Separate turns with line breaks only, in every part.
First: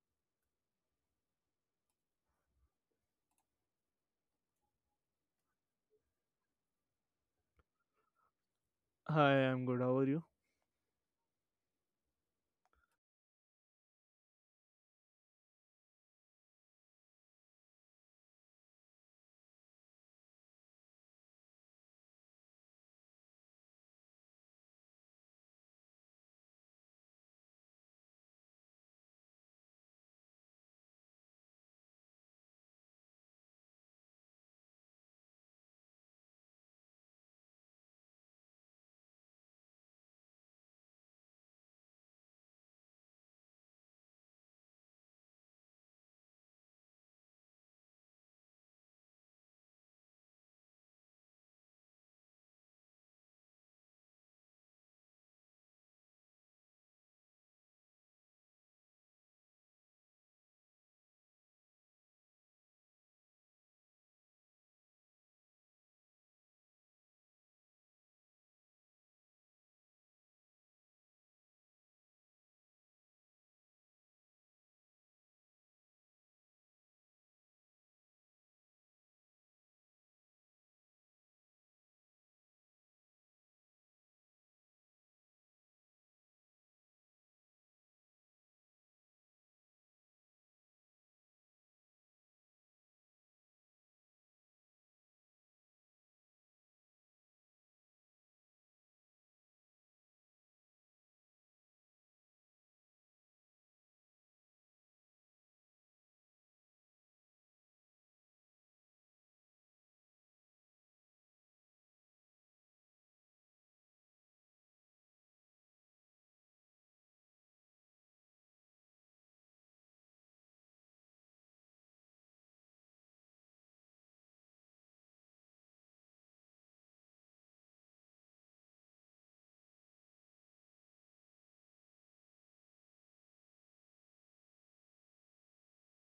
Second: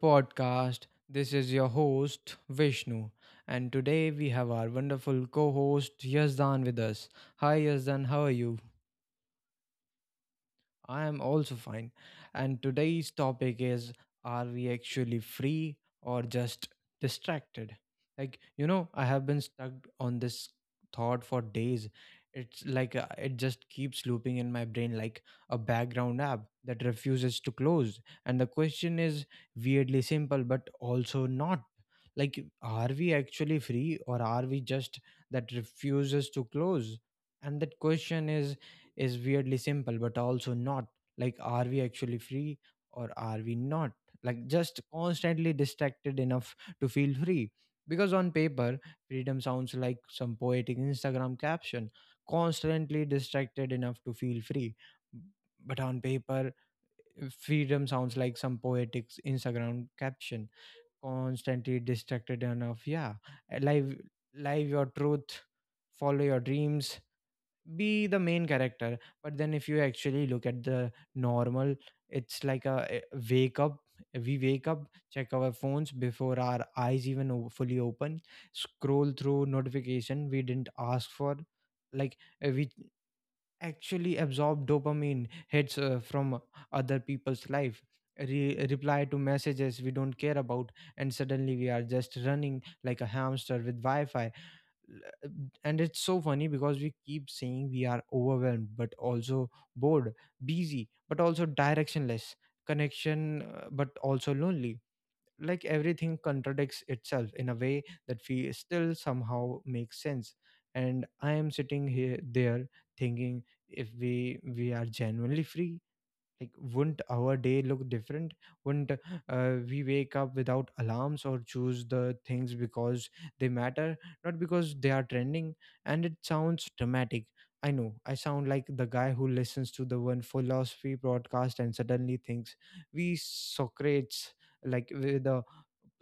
podcast. This is your host, Vishnu. And today we have our wonderful co host, Yazdan, with us. Hi, Yazdan, how are you?
Hi, I'm good. How are you?
I am also fine. And today's topic is, are we actually free or just distracted? Like, you know, I have been stuck on this thought for days. It's like it just keeps looping in my brain like a background app that refuses to close. And the question is weirdly simple, but also not. Like, are we actually free or are we just that refuses to close? And that question is weirdly simple but also not. Like, are we actually free or are we not, like just constantly distracted enough to feel free? Because on paper, freedom sounds like some poetic Instagram caption, constantly distracted enough to feel free. But on paper, freedom sounds like some poetic Instagram caption, constantly distracted enough, yeah. Live, live your truth, follow your dreams, be the main character. But then if you actually look at the normal, it's like a wake up. We wake up, check our phones before our eyes even fully open, scroll through notification we didn't ask for. Like we actually absorb dopamine hits from other people's life. Reply to messages we don't care about, and suddenly we are just running like a hamster with wi-fi. And it's so funny because we keep saying we are overwhelmed but also bored, busy but also directionless, connection but also lonely. Like everything contradicts itself in a way that we still somehow makes sense. And I am sitting here there thinking, if we are genuinely free, like wouldn't our day look different? Wouldn't we wake up without alarms or choose the things because they matter, not because they are trending? And it sounds dramatic, I know. I sound like the guy who listens to the one philosophy broadcast and suddenly thinks we Socrates, like with the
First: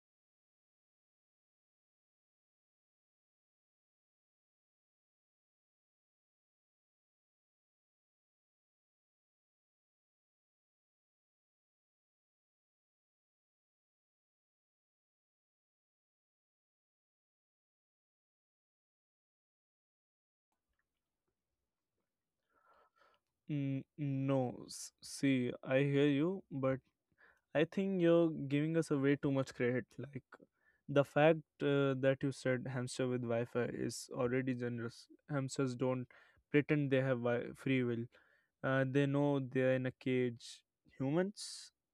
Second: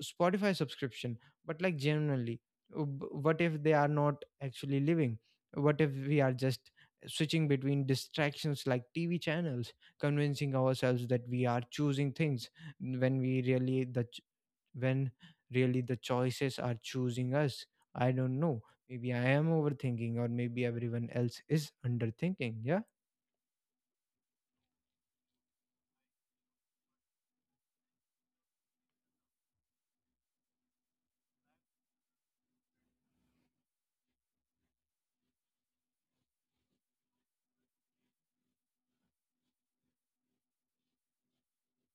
Spotify subscription. But like genuinely, what if they are not actually living? What if we are just switching between distractions like TV channels, convincing ourselves that we are choosing things when we really the ch- when really the choices are choosing us? I don't know. Maybe I am overthinking, or maybe everyone else is underthinking. Yeah.
No, see, I hear you, but I think you're giving us a way too much credit. Like, the fact that you said hamster with Wi Fi is already generous. Hamsters don't pretend they have free will, they know they're in a cage. Humans,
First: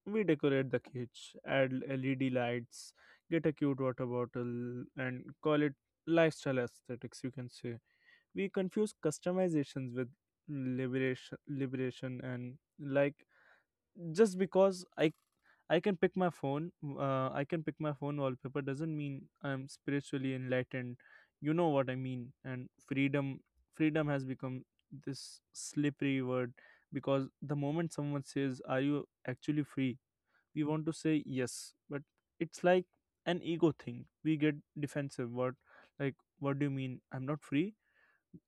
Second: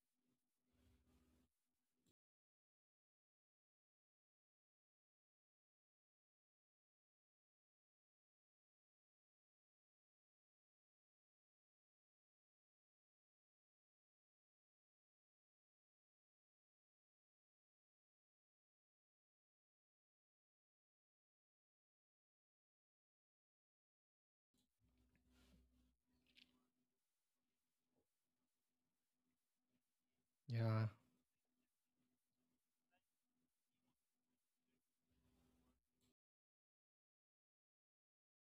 we decorate the cage, add LED lights, get a cute water bottle, and call it lifestyle aesthetics, you can say. We confuse customizations with liberation. And like, just because I can pick my phone, I can pick my phone wallpaper doesn't mean I'm spiritually enlightened, you know what I mean. And freedom has become this slippery word, because the moment someone says, are you actually free, we
Yeah,
want to say yes, but it's like an ego thing. We get defensive. What, like, what do you mean I'm not free?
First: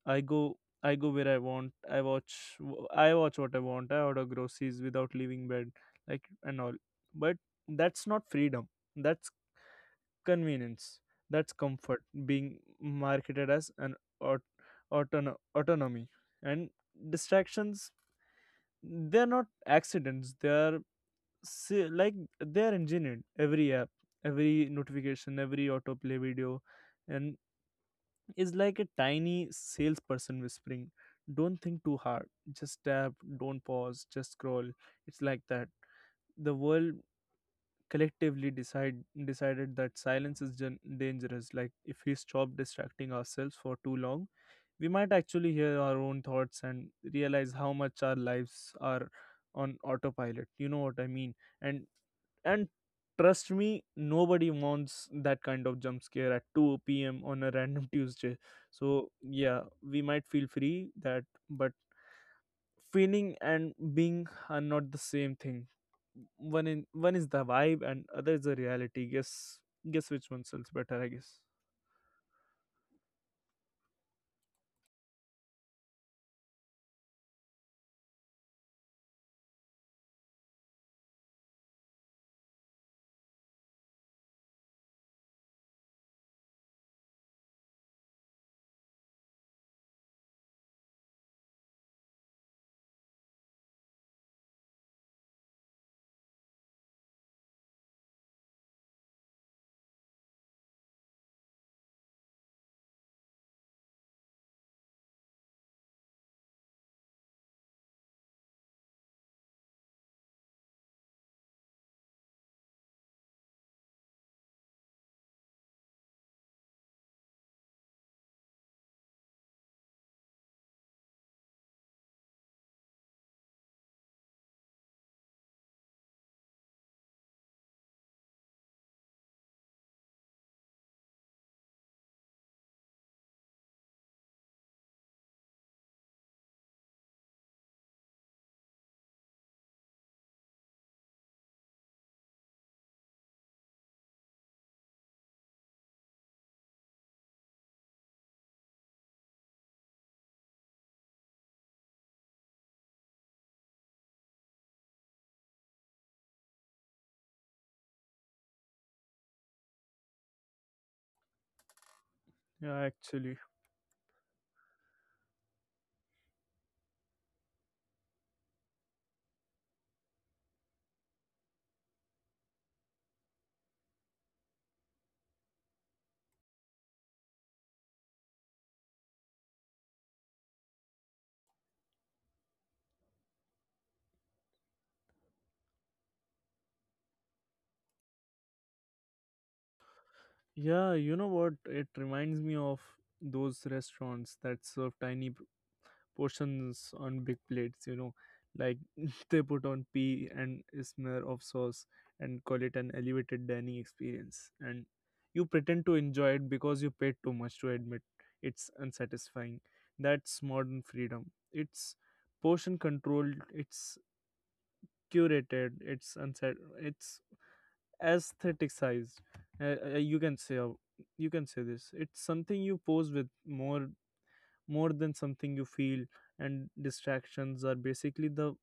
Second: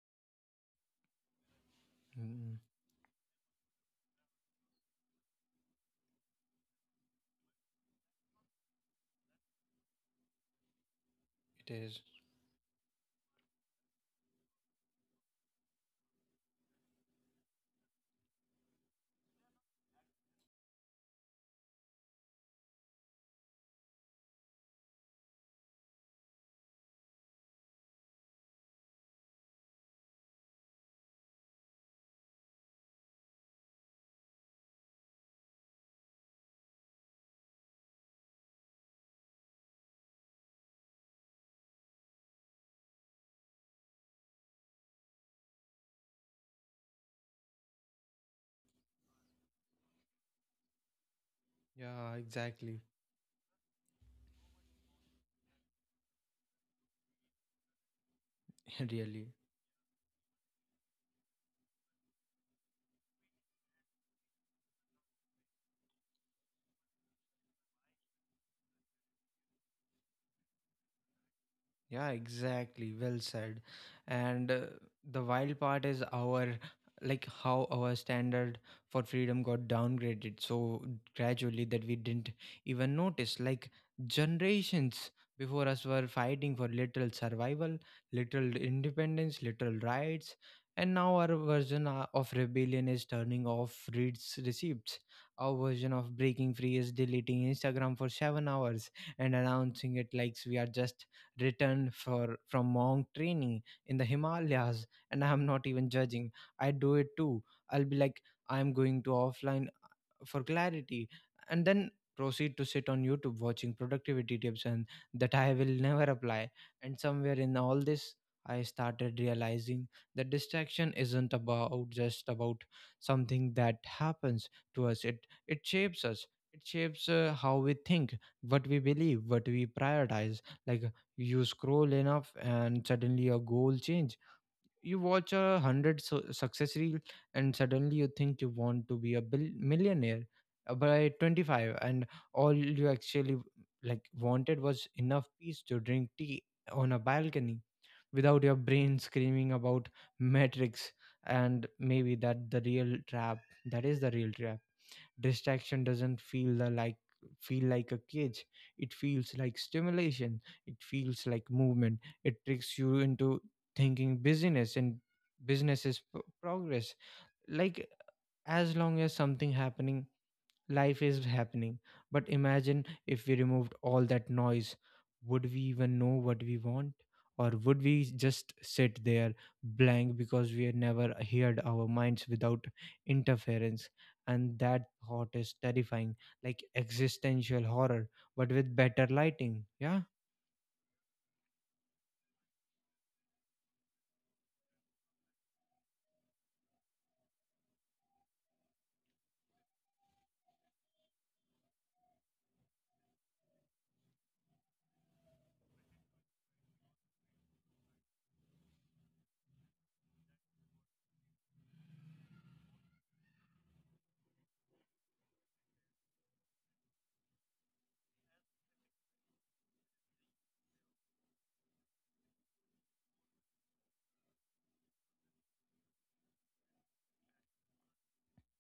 I go I go where I want. I watch
mm,
I watch what I want. I order groceries without leaving bed, like and all. But that's not freedom. That's convenience. That's
it is.
comfort being marketed as an aut- autonomy. And distractions, they're not accidents. They are se- like they are engineered. Every app, every notification, every autoplay video, and is like a tiny salesperson whispering, don't think too hard, just tap, don't pause, just scroll. It's like that. The world collectively decide decided that silence is dangerous. Like, if we stop distracting ourselves for too long, we might actually hear our own thoughts and realize how much our lives are on autopilot, you know what I mean. and
Yeah,
and
exactly.
trust me, nobody wants that kind of jump scare at 2 p.m. on a random Tuesday. So
Really.
yeah, we might feel free, that, but feeling and being are not the same thing. One is the vibe and other is the reality. Guess which one sells better, I guess.
Yeah, exactly. Well said. And the wild part is our like how our standard for freedom got downgraded so gradually that we didn't even notice. Like generations before us were fighting for literal survival, literal independence, literal rights, and now our version of rebellion is turning off reads receipts. Our version of breaking free is deleting Instagram for 7 hours and announcing it like we are just returned for from monk training in the Himalayas, and I'm not even judging. I do it too. I'll be like, I'm going to offline for clarity, and then proceed to sit on YouTube watching productivity tips and that I will never apply. And somewhere in all this, I started realizing that distraction isn't about just about something that happens to us. It shapes us. It shapes how we think, what we believe, what we prioritize. Like, you scroll enough and suddenly your goal changes. You watch a hundred success reel and suddenly you think you want to be a millionaire by 25, and all you actually like wanted was enough peace to drink tea on a balcony without your brain screaming about metrics. And maybe that the real trap, that is the real trap. Distraction doesn't feel like a cage. It feels like stimulation, it feels like movement. It tricks
Yeah,
you
actually,
into thinking business, and business is progress. Like, as long as something happening, life is happening. But imagine if we removed all that noise, would we even know what we want? Or would we just sit there blank because we had never heard our minds without interference? And that thought is terrifying. Like existential horror, but with better lighting. Yeah.
yeah, you know what it reminds me of? Those restaurants that serve tiny portions on big plates, you know, like they put on pea and a smear of sauce and call it an elevated dining experience, and you pretend to enjoy it because you paid too much to admit it's unsatisfying. That's modern freedom. It's portion controlled, it's curated, it's unsat it's aestheticized, you can say, you can say this. It's something you pose with more than something you feel. And distractions are basically the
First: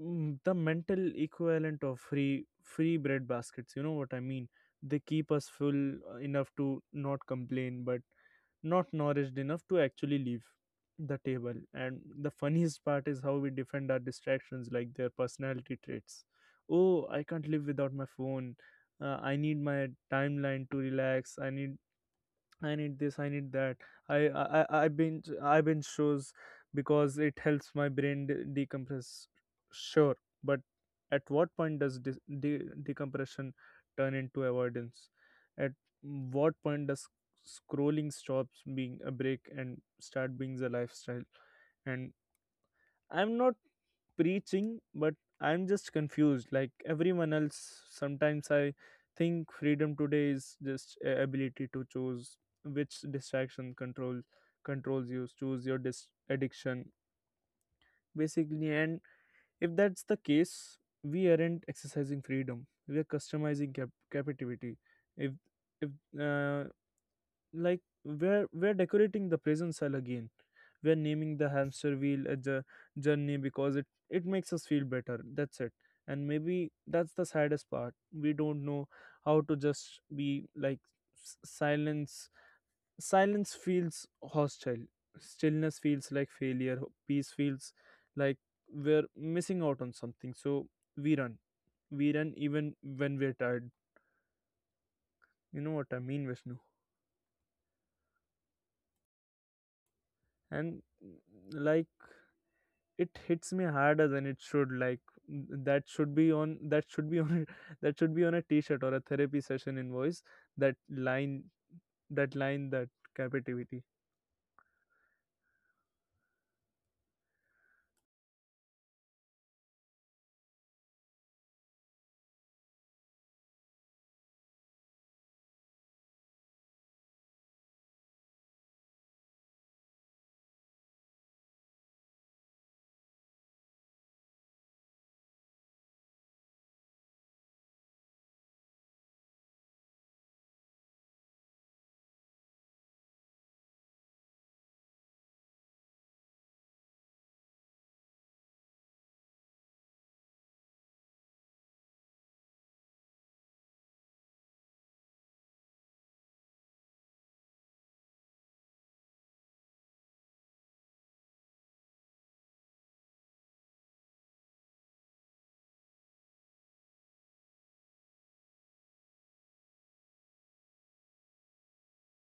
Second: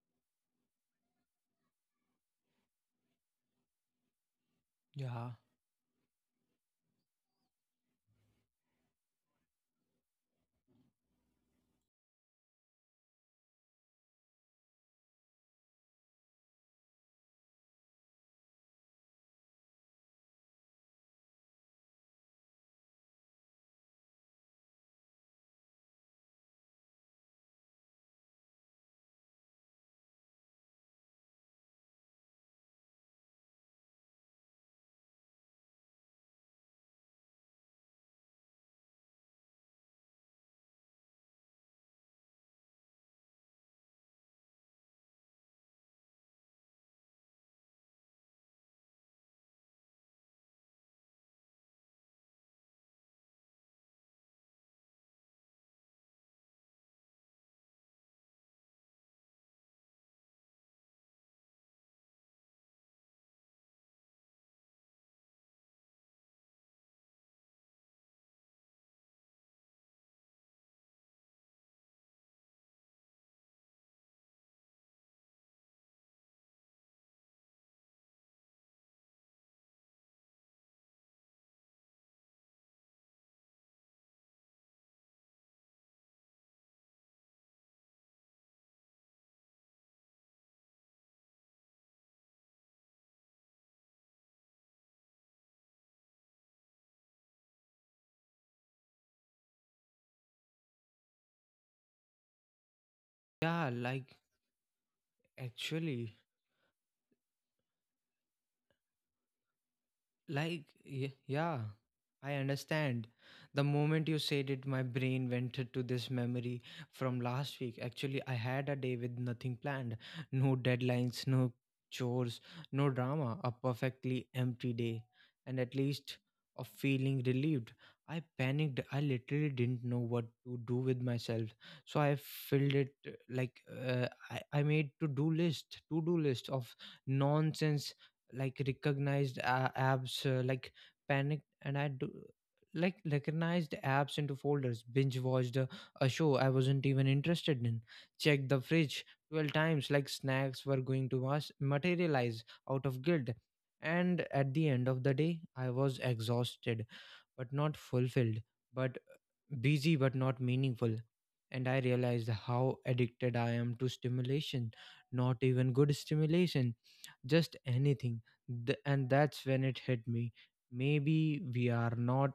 the mental equivalent of free bread baskets, you know what I mean. They
Yeah.
keep us full enough to not complain, but not nourished enough to actually leave the table. And the funniest part is how we defend our distractions like their personality traits. Oh, I can't live without my phone, I need my timeline to relax, I need this, I need that. I binge shows because it helps my brain decompress. Sure, but at what point does decompression turn into avoidance? At what point does scrolling stops being a break and start being a lifestyle? And I'm not preaching, but I'm just confused, like everyone else. Sometimes I think freedom today is just ability to choose which distraction controls you. Choose your addiction, basically. And if that's the case, we aren't exercising freedom. We are customizing captivity. If if uh, like we're decorating the prison cell again. We're naming the hamster wheel a journey because it makes us feel better. That's it. And maybe that's the saddest part. We don't know how to just be. Like s- silence silence feels hostile, stillness feels like failure, peace feels like we're missing out on something. So we run, we run even when we're tired, you know what I mean, Vishnu. And like, it hits me
Yeah,
harder
like
than it should. Like, that should
actually.
be on, that should be on that should be on a t-shirt or a therapy session invoice.
Like,
that line
yeah, I
that line that
understand. The
captivity.
moment you said it, my brain went to this memory from last week. Actually, I had a day with nothing planned, no deadlines, no chores, no drama, a perfectly empty day, and at least of feeling relieved. I panicked. I literally didn't know what to do with myself. So I filled it I made to do list of nonsense, like recognized apps panicked and I do like recognized apps into folders, binge watched a show I wasn't even interested in, checked the fridge 12 times like snacks were going to materialize out of guilt. And at the end of the day, I was exhausted but not fulfilled, but busy but not meaningful. And I realized how addicted I am to stimulation, not even good stimulation, just anything. And that's when it hit me. Maybe we are not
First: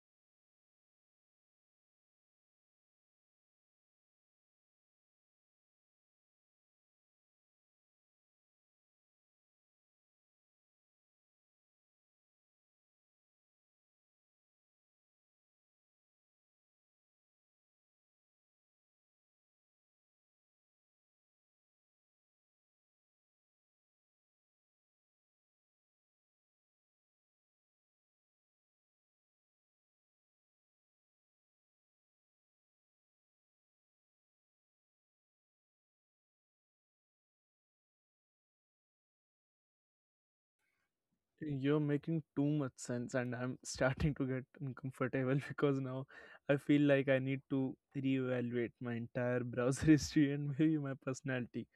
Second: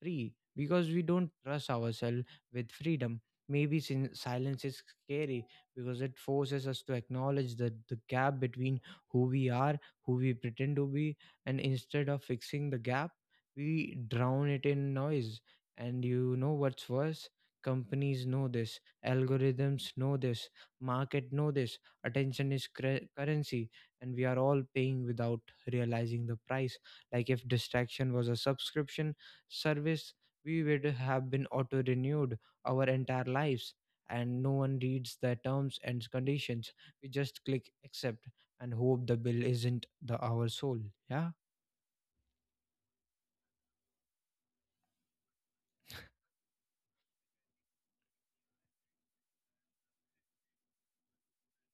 free because we don't trust ourselves with freedom. Maybe silence is scary because it forces us to acknowledge that the gap between who we are, who we pretend to be, and instead of fixing the gap, we drown it in noise. And you know what's worse? Companies know this, algorithms know this, market know this. Attention is currency, and we are all paying without realizing the price. Like, if distraction was a subscription service, we would have been auto renewed our entire lives, and no one reads the terms and conditions. We just click accept and hope the bill isn't the our soul. Yeah.
You're making too much sense, and I'm starting to get uncomfortable because now I feel like I need to reevaluate my entire browser history and maybe my personality.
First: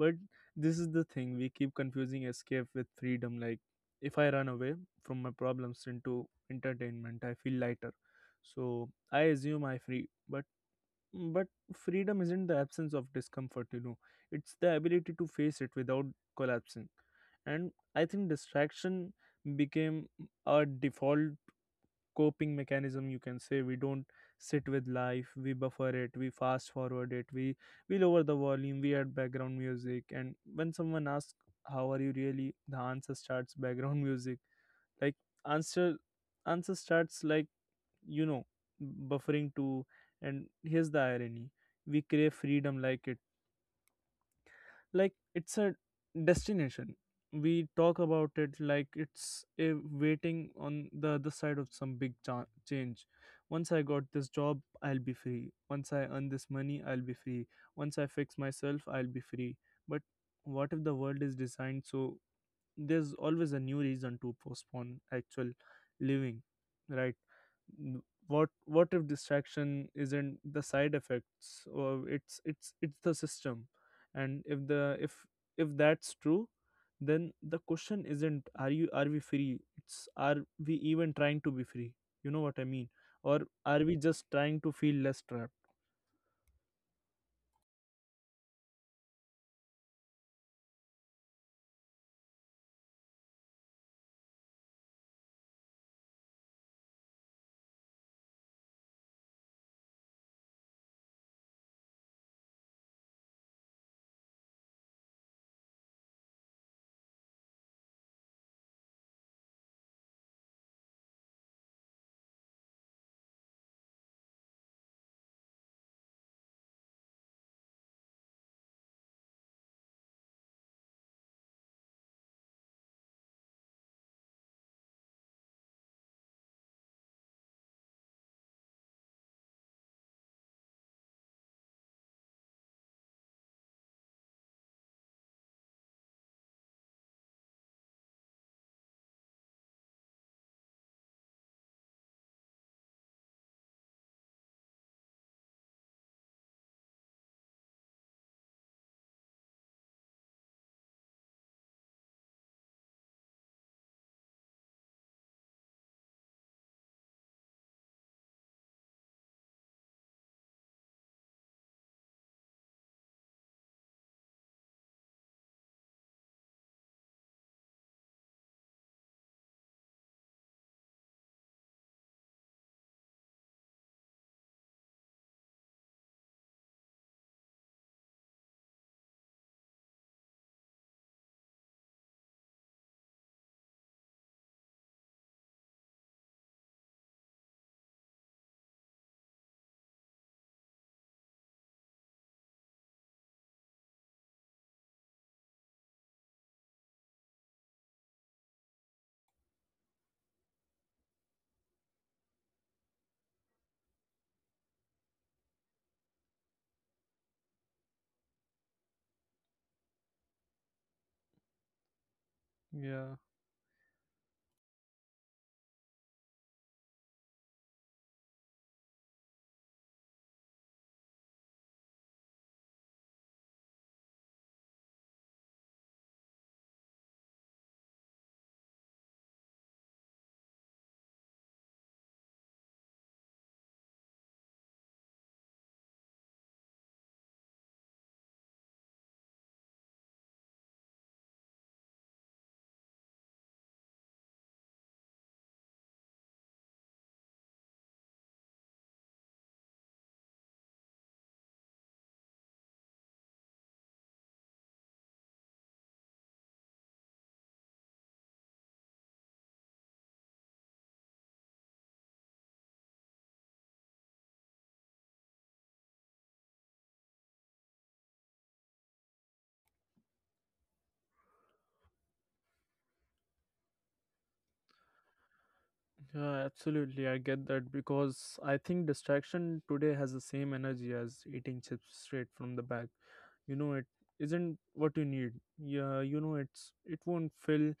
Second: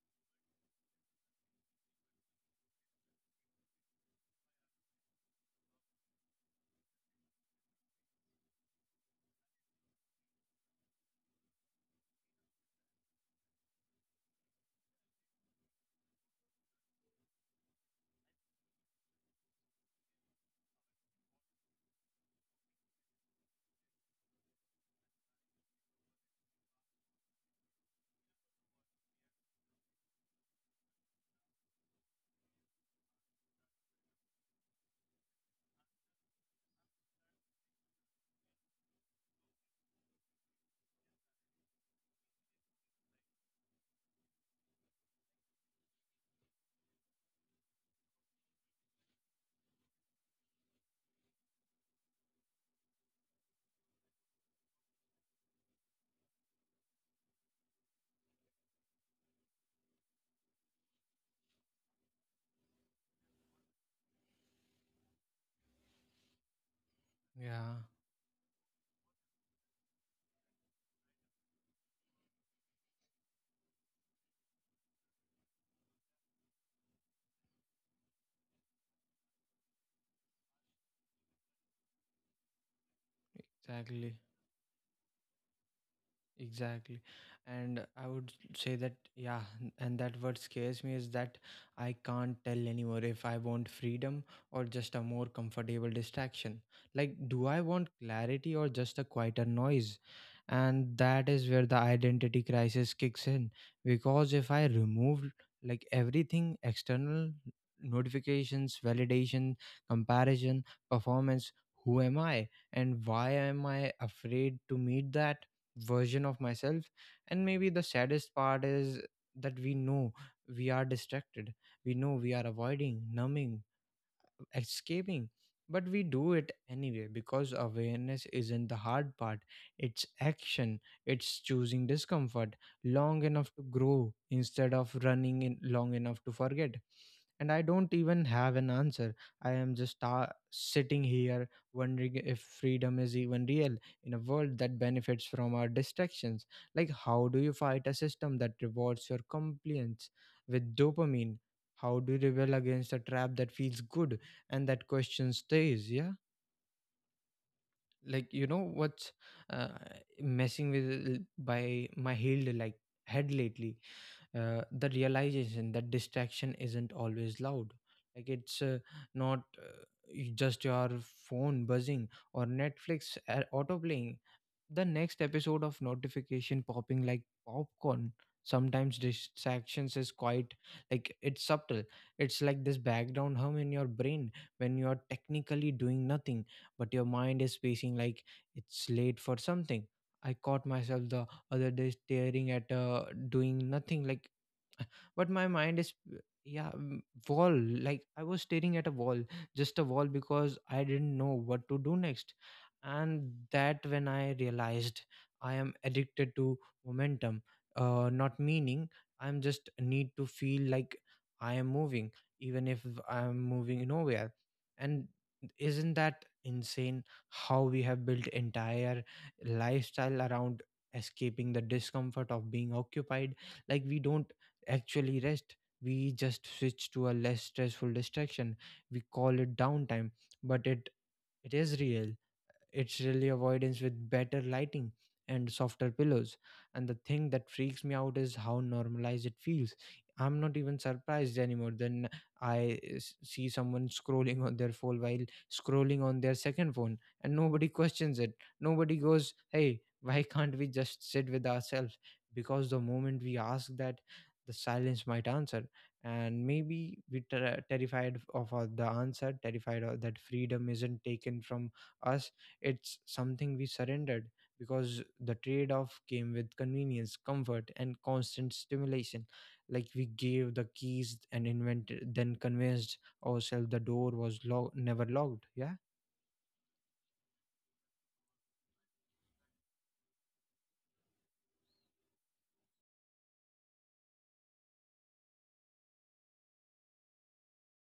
But this is the thing, we keep confusing escape with freedom. Like, if I run away from my problems into entertainment, I feel lighter, so I assume I free, but freedom isn't the absence of discomfort. You know, it's the ability to face it without collapsing. And I think distraction became our default coping mechanism, you can say. We don't sit with life. We buffer it, we fast forward it, we lower the volume, we add background music. And when someone asks how are you really, the answer starts background music. Like, answer answer starts like, you know, buffering too. And here's the irony, we crave freedom like it's a destination. We talk about it like it's a waiting on the other side of some big change. Once I got this job, I'll be free. Once I earn this money, I'll be free. Once I fix myself, I'll be free. But what if the world is designed so there's always a new reason to postpone actual living, right?
Yeah,
What if distraction isn't the side effects, or it's the system? And if that's true, then the question isn't, are you are we free. It's, are we even trying to be free, you know what I mean, or are we
exactly.
just trying to feel less trapped?
Exactly. And I would say that, yeah, and that what scares me is that I can't tell anymore if I want freedom or just a more comfortable distraction. Like, do I want clarity or just a quieter noise? And that is where the identity crisis kicks in. Because if I remove like everything external, notifications, validation, comparison, performance, who am I? And why am I afraid to meet that version of myself? And maybe the saddest part is that we know we are distracted, we know we are avoiding, numbing, escaping, but we do it anyway because awareness isn't the hard part. It's action. It's choosing discomfort long enough to grow instead of running in long enough to forget. And I don't even have an answer. I am just sitting here wondering if freedom is even real in a world that benefits from our distractions. Like, how do you fight a system that rewards your compliance with dopamine? How do you rebel against a trap that feels good? And that question stays. Yeah, like, you know what's uh, messing with by my head lately, the realization that distraction isn't always loud. Like it's not y- just your phone buzzing or Netflix auto playing the next episode of notification popping like popcorn. Sometimes distractions is quite, like it's subtle. It's like this background hum in your brain when you are technically doing nothing, but your mind is pacing like it's late for something. I caught myself the other day staring at doing nothing, like but my mind is yeah m- wall. Like I was staring at a wall, just a wall, because I didn't know what to do next. And that when I realized I am addicted to momentum, not meaning. I'm just need to feel like I am moving, even if
Yeah.
I'm moving nowhere. And isn't that insane how we have built entire lifestyle around escaping the discomfort of being occupied? Like, we don't actually rest. We just switch to a less stressful distraction. We call it downtime, but it is real. It's really avoidance with better lighting and softer pillows. And the thing that freaks me out is how normalized it feels. I'm not even surprised anymore. Then I see someone scrolling on their phone while scrolling on their second phone, and nobody questions it. Nobody goes, hey, why can't we just sit with ourselves? Because the moment we ask that, the silence might answer. And maybe we terrified of the answer, terrified of that freedom isn't taken from us, it's something we surrendered, because the trade off came with convenience, comfort, and constant stimulation. Like, we gave the keys and invented, then convinced ourselves the door was never locked. Yeah.
Yeah, absolutely. I get that, because I think distraction today has the same energy as eating chips straight from the bag. You know, it isn't what you need. Yeah, you know, it's, it won't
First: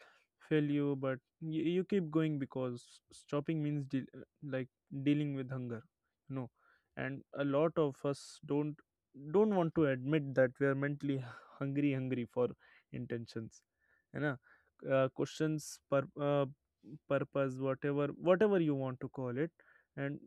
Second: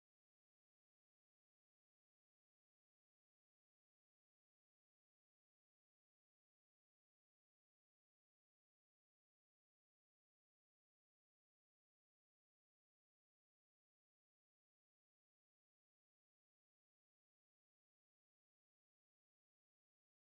fill you, but you keep going because stopping means like dealing with hunger. You know, and a lot of us don't want to admit that we are mentally hungry, hungry for intentions. You know, questions purpose, whatever, whatever you want to call it. and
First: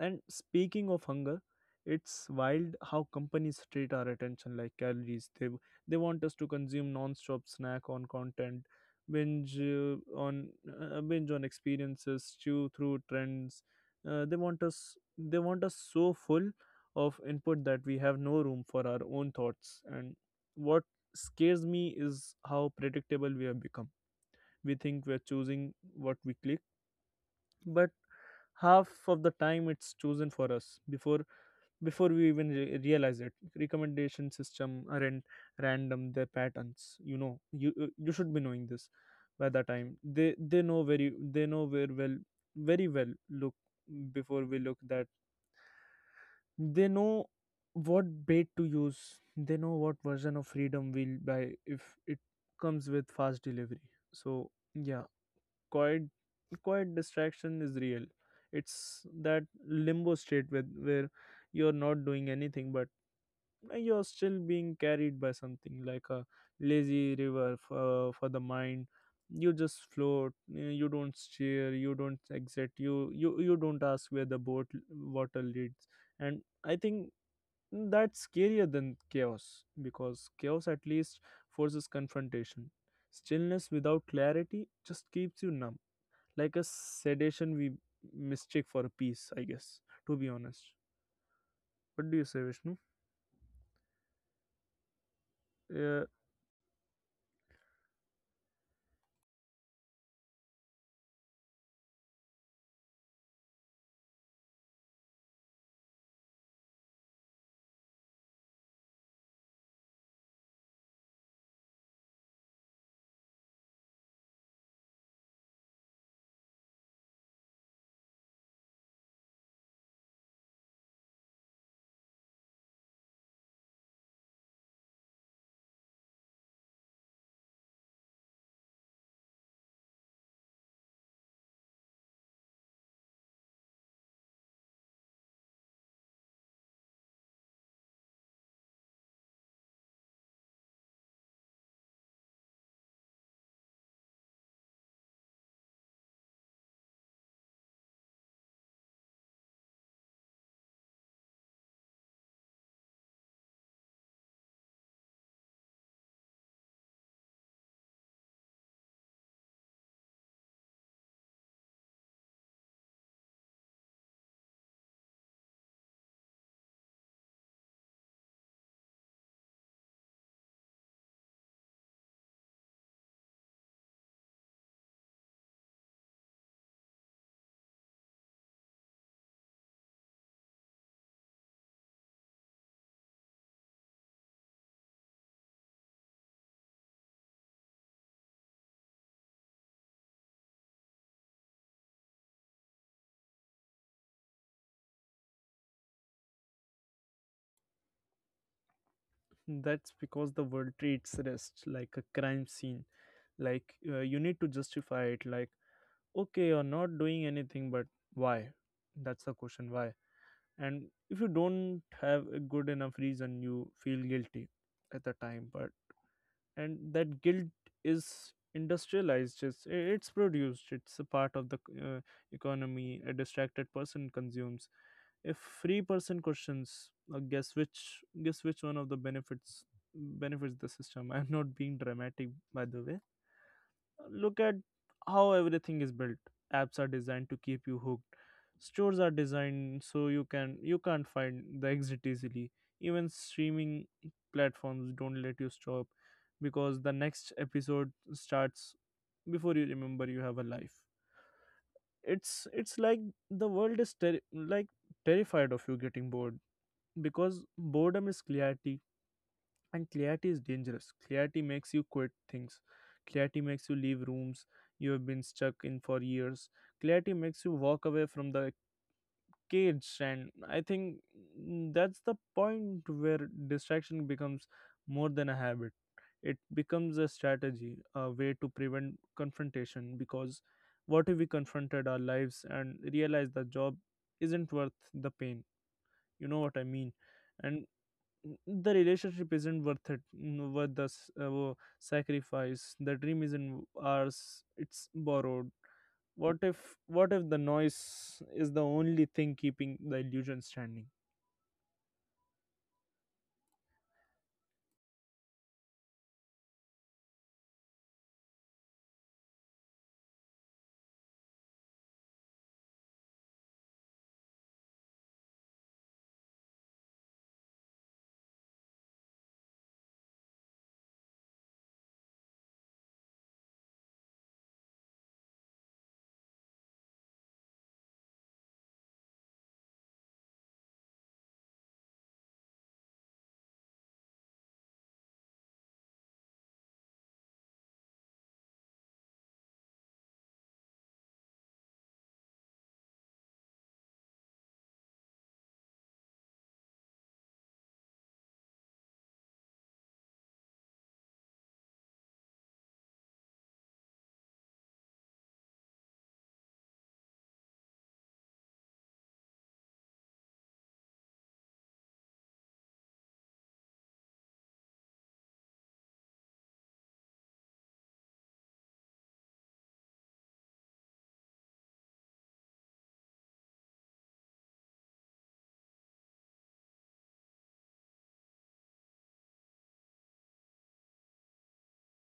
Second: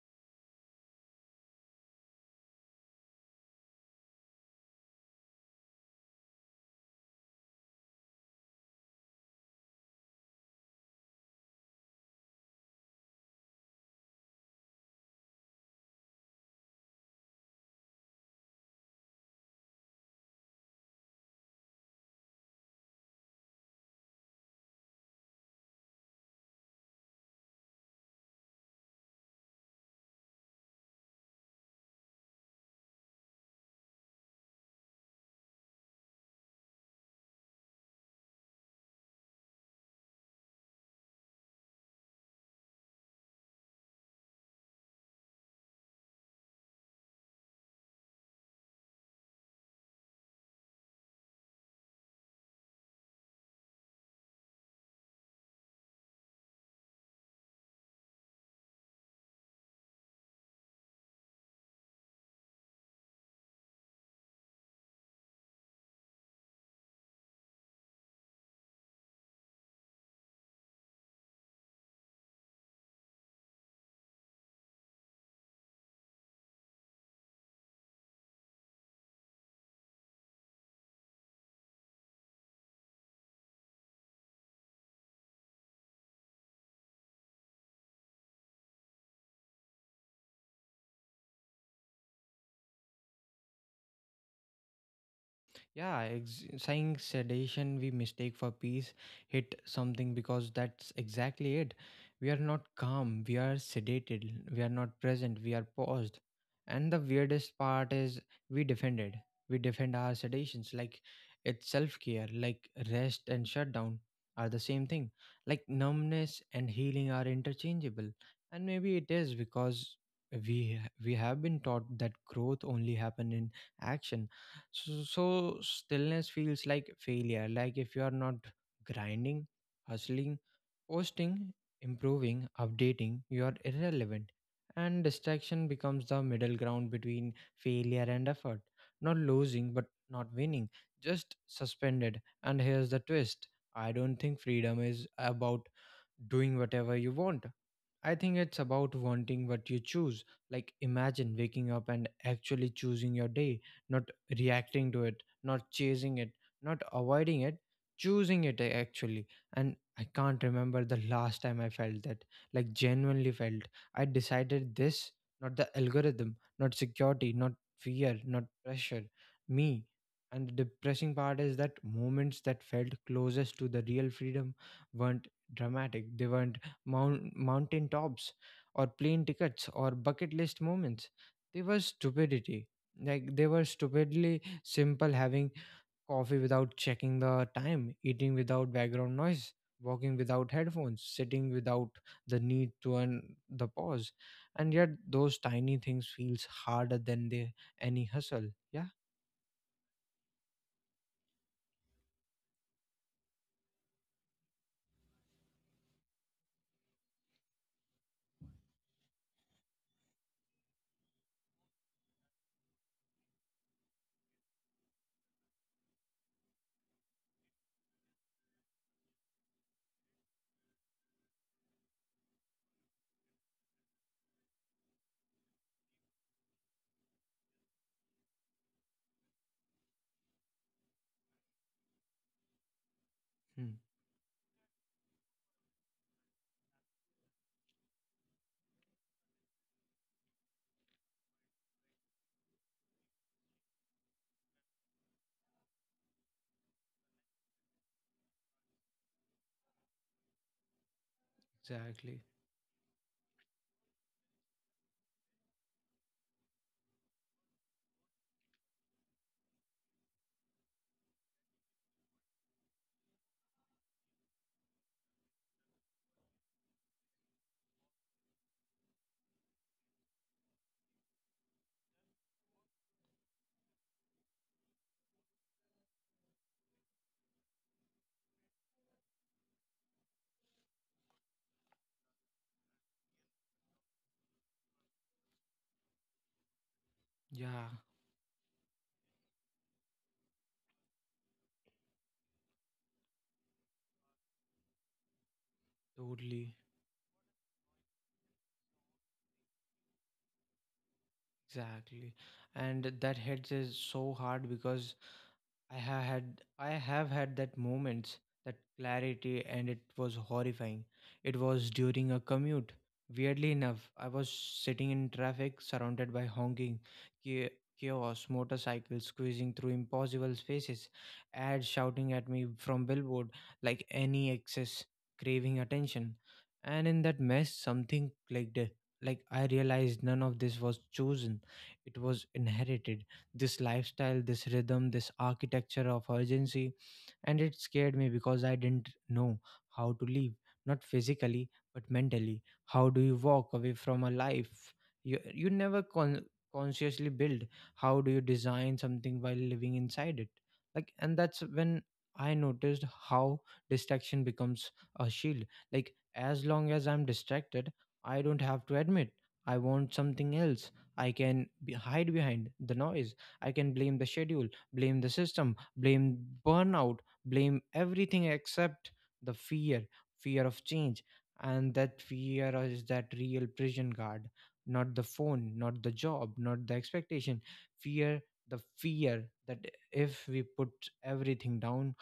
and speaking of hunger, it's wild how companies treat our attention like calories. They want us to consume non-stop, snack on content, binge on binge on experiences, chew through trends. They want us so full of input that we have no room for our own thoughts. And what scares me is how predictable we have become. We think we're choosing what we click, but half of the time it's chosen for us before, before we even realize it. Recommendation system are in random their patterns, you know. You should be knowing this. By the time they know very well, look before we look that, they know what bait to use. They know what version of freedom we'll buy if it comes with fast delivery. So yeah, quiet quiet distraction is real. It's that limbo state with where you're not doing anything, but you're still being carried by something, like a lazy river for the mind. You just float, you don't steer, you don't exit, you don't ask where the boat water leads. And I think that's scarier than chaos, because chaos at least forces confrontation. Stillness without clarity just keeps you numb, like a sedation we mistake for a peace, I guess, to be honest. What do you say, Vishnu?
Yeah,
uh,
saying sedation we mistake for peace hit something, because that's exactly it. We are not calm, we are sedated. We are not present, we are paused. And the weirdest part is we defend it. We defend our sedations like it's self care, like rest and shutdown are the same thing. Like numbness and healing are interchangeable. And maybe it is because we have been taught that growth only happen in action so stillness feels like failure. Like if you are not grinding, hustling, posting, improving, updating, you are irrelevant. And distraction becomes the middle ground between failure and effort. Not losing, but not winning. Just suspended. And here's the twist, I don't think freedom is about doing whatever you want. I think it's about wanting what you choose. Like, imagine waking up and actually choosing your day, not reacting to it, not chasing it, not avoiding it, choosing it actually. And I can't remember the last time I felt that, like, genuinely felt. I decided this, not the algorithm, not security, not fear, not pressure, me. And the depressing part is that moments that felt closest to the real freedom weren't dramatic, they weren't mountain tops or plane tickets or bucket list moments. They were stupidity. Like they were stupidly simple, having coffee without checking the time, eating without background noise, walking without headphones, sitting without the need to earn the pause. And yet those tiny things feels harder than they any hustle. Yeah?
that's because the world treats rest like a crime scene. Like, you need to justify it. Like, okay, you're not doing anything, but why? That's the question, why? And if you don't have a good enough reason, you feel guilty at the time. But, and that guilt is industrialized. It's produced, it's a part of the economy. A distracted person consumes, if free person questions. Guess which, guess which one of the benefits the system. I'm not being dramatic, by the way.
Hmm.
Look at how everything is built. Apps are designed to keep you hooked. Stores are designed so you can you can't find the exit easily. Even streaming platforms don't let you stop because the next episode starts before you remember you have a life.
Exactly.
It's like the world is like terrified of you getting bored, because boredom is clarity, and clarity is dangerous. Clarity makes you quit things. Clarity makes you leave rooms you have been stuck in for years. Clarity makes you walk away from the cage. And I think that's the point where distraction becomes more than a habit. It becomes a strategy, a way to prevent confrontation. Because what if we confronted our lives and realized the job isn't worth the pain? You know what I mean? And
Yeah,
the relationship isn't worth it, worth the sacrifice. The dream isn't ours, it's borrowed. what if
totally.
what if the noise is the only thing keeping the illusion standing?
Exactly. And that hits is so hard because I have had that moment, that clarity, and it was horrifying. It was during a commute. Weirdly enough, I was sitting in traffic, surrounded by honking, cha- chaos, motorcycles squeezing through impossible spaces, ads shouting at me from billboard like any excess craving attention. And in that mess, something clicked. Like I realized none of this was chosen; it was inherited, this lifestyle, this rhythm, this architecture of urgency. And it scared me because I didn't know how to live, not physically, but mentally. How do you walk away from a life you never consciously build? How do you design something while living inside it? Like, and that's when I noticed how distraction becomes a shield. Like, as long as I'm distracted, I don't have to admit I want something else. I can be, hide behind the noise. I can blame the schedule, blame the system, blame burnout, blame everything except the fear, fear of change. And that fear is that real prison guard, not the phone, not the job, not the expectation. Fear, the fear that if we put everything down,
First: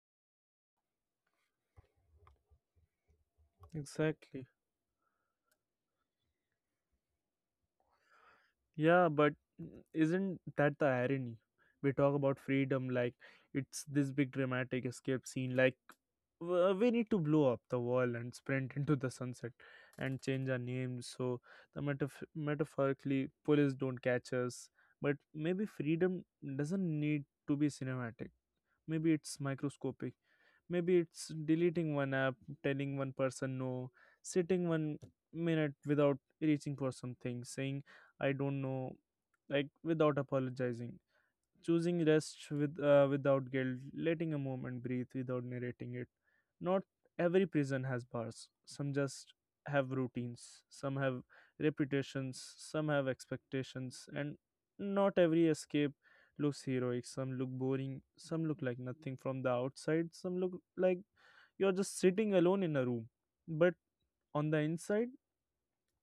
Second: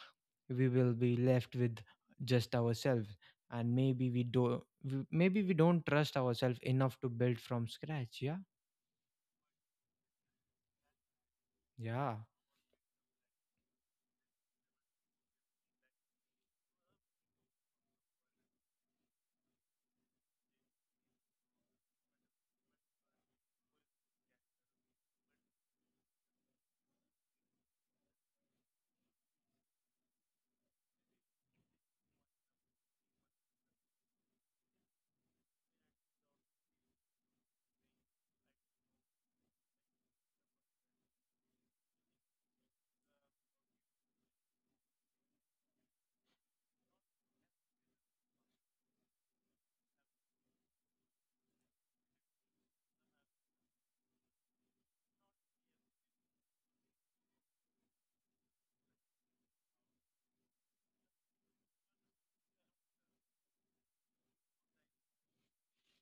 we will be left with just ourselves. And maybe
Exactly.
maybe we don't trust ourselves enough to build from scratch. Yeah.
Yeah, but isn't that the irony? We talk
Yeah.
about freedom like it's this big dramatic escape scene, like we need to blow up the wall and sprint into the sunset and change our names so the metaphorically police don't catch us. But maybe freedom doesn't need to be cinematic. Maybe it's microscopic. Maybe it's deleting one app, telling one person no, sitting one minute without reaching for something, saying I don't know, like, without apologizing, choosing rest without guilt, letting a moment breathe without narrating it. Not every prison has bars. Some just have routines. Some have reputations. Some have expectations. And not every escape looks heroic. Some look boring. Some look like nothing from the outside. Some look like you're just sitting alone in a room. But on the inside,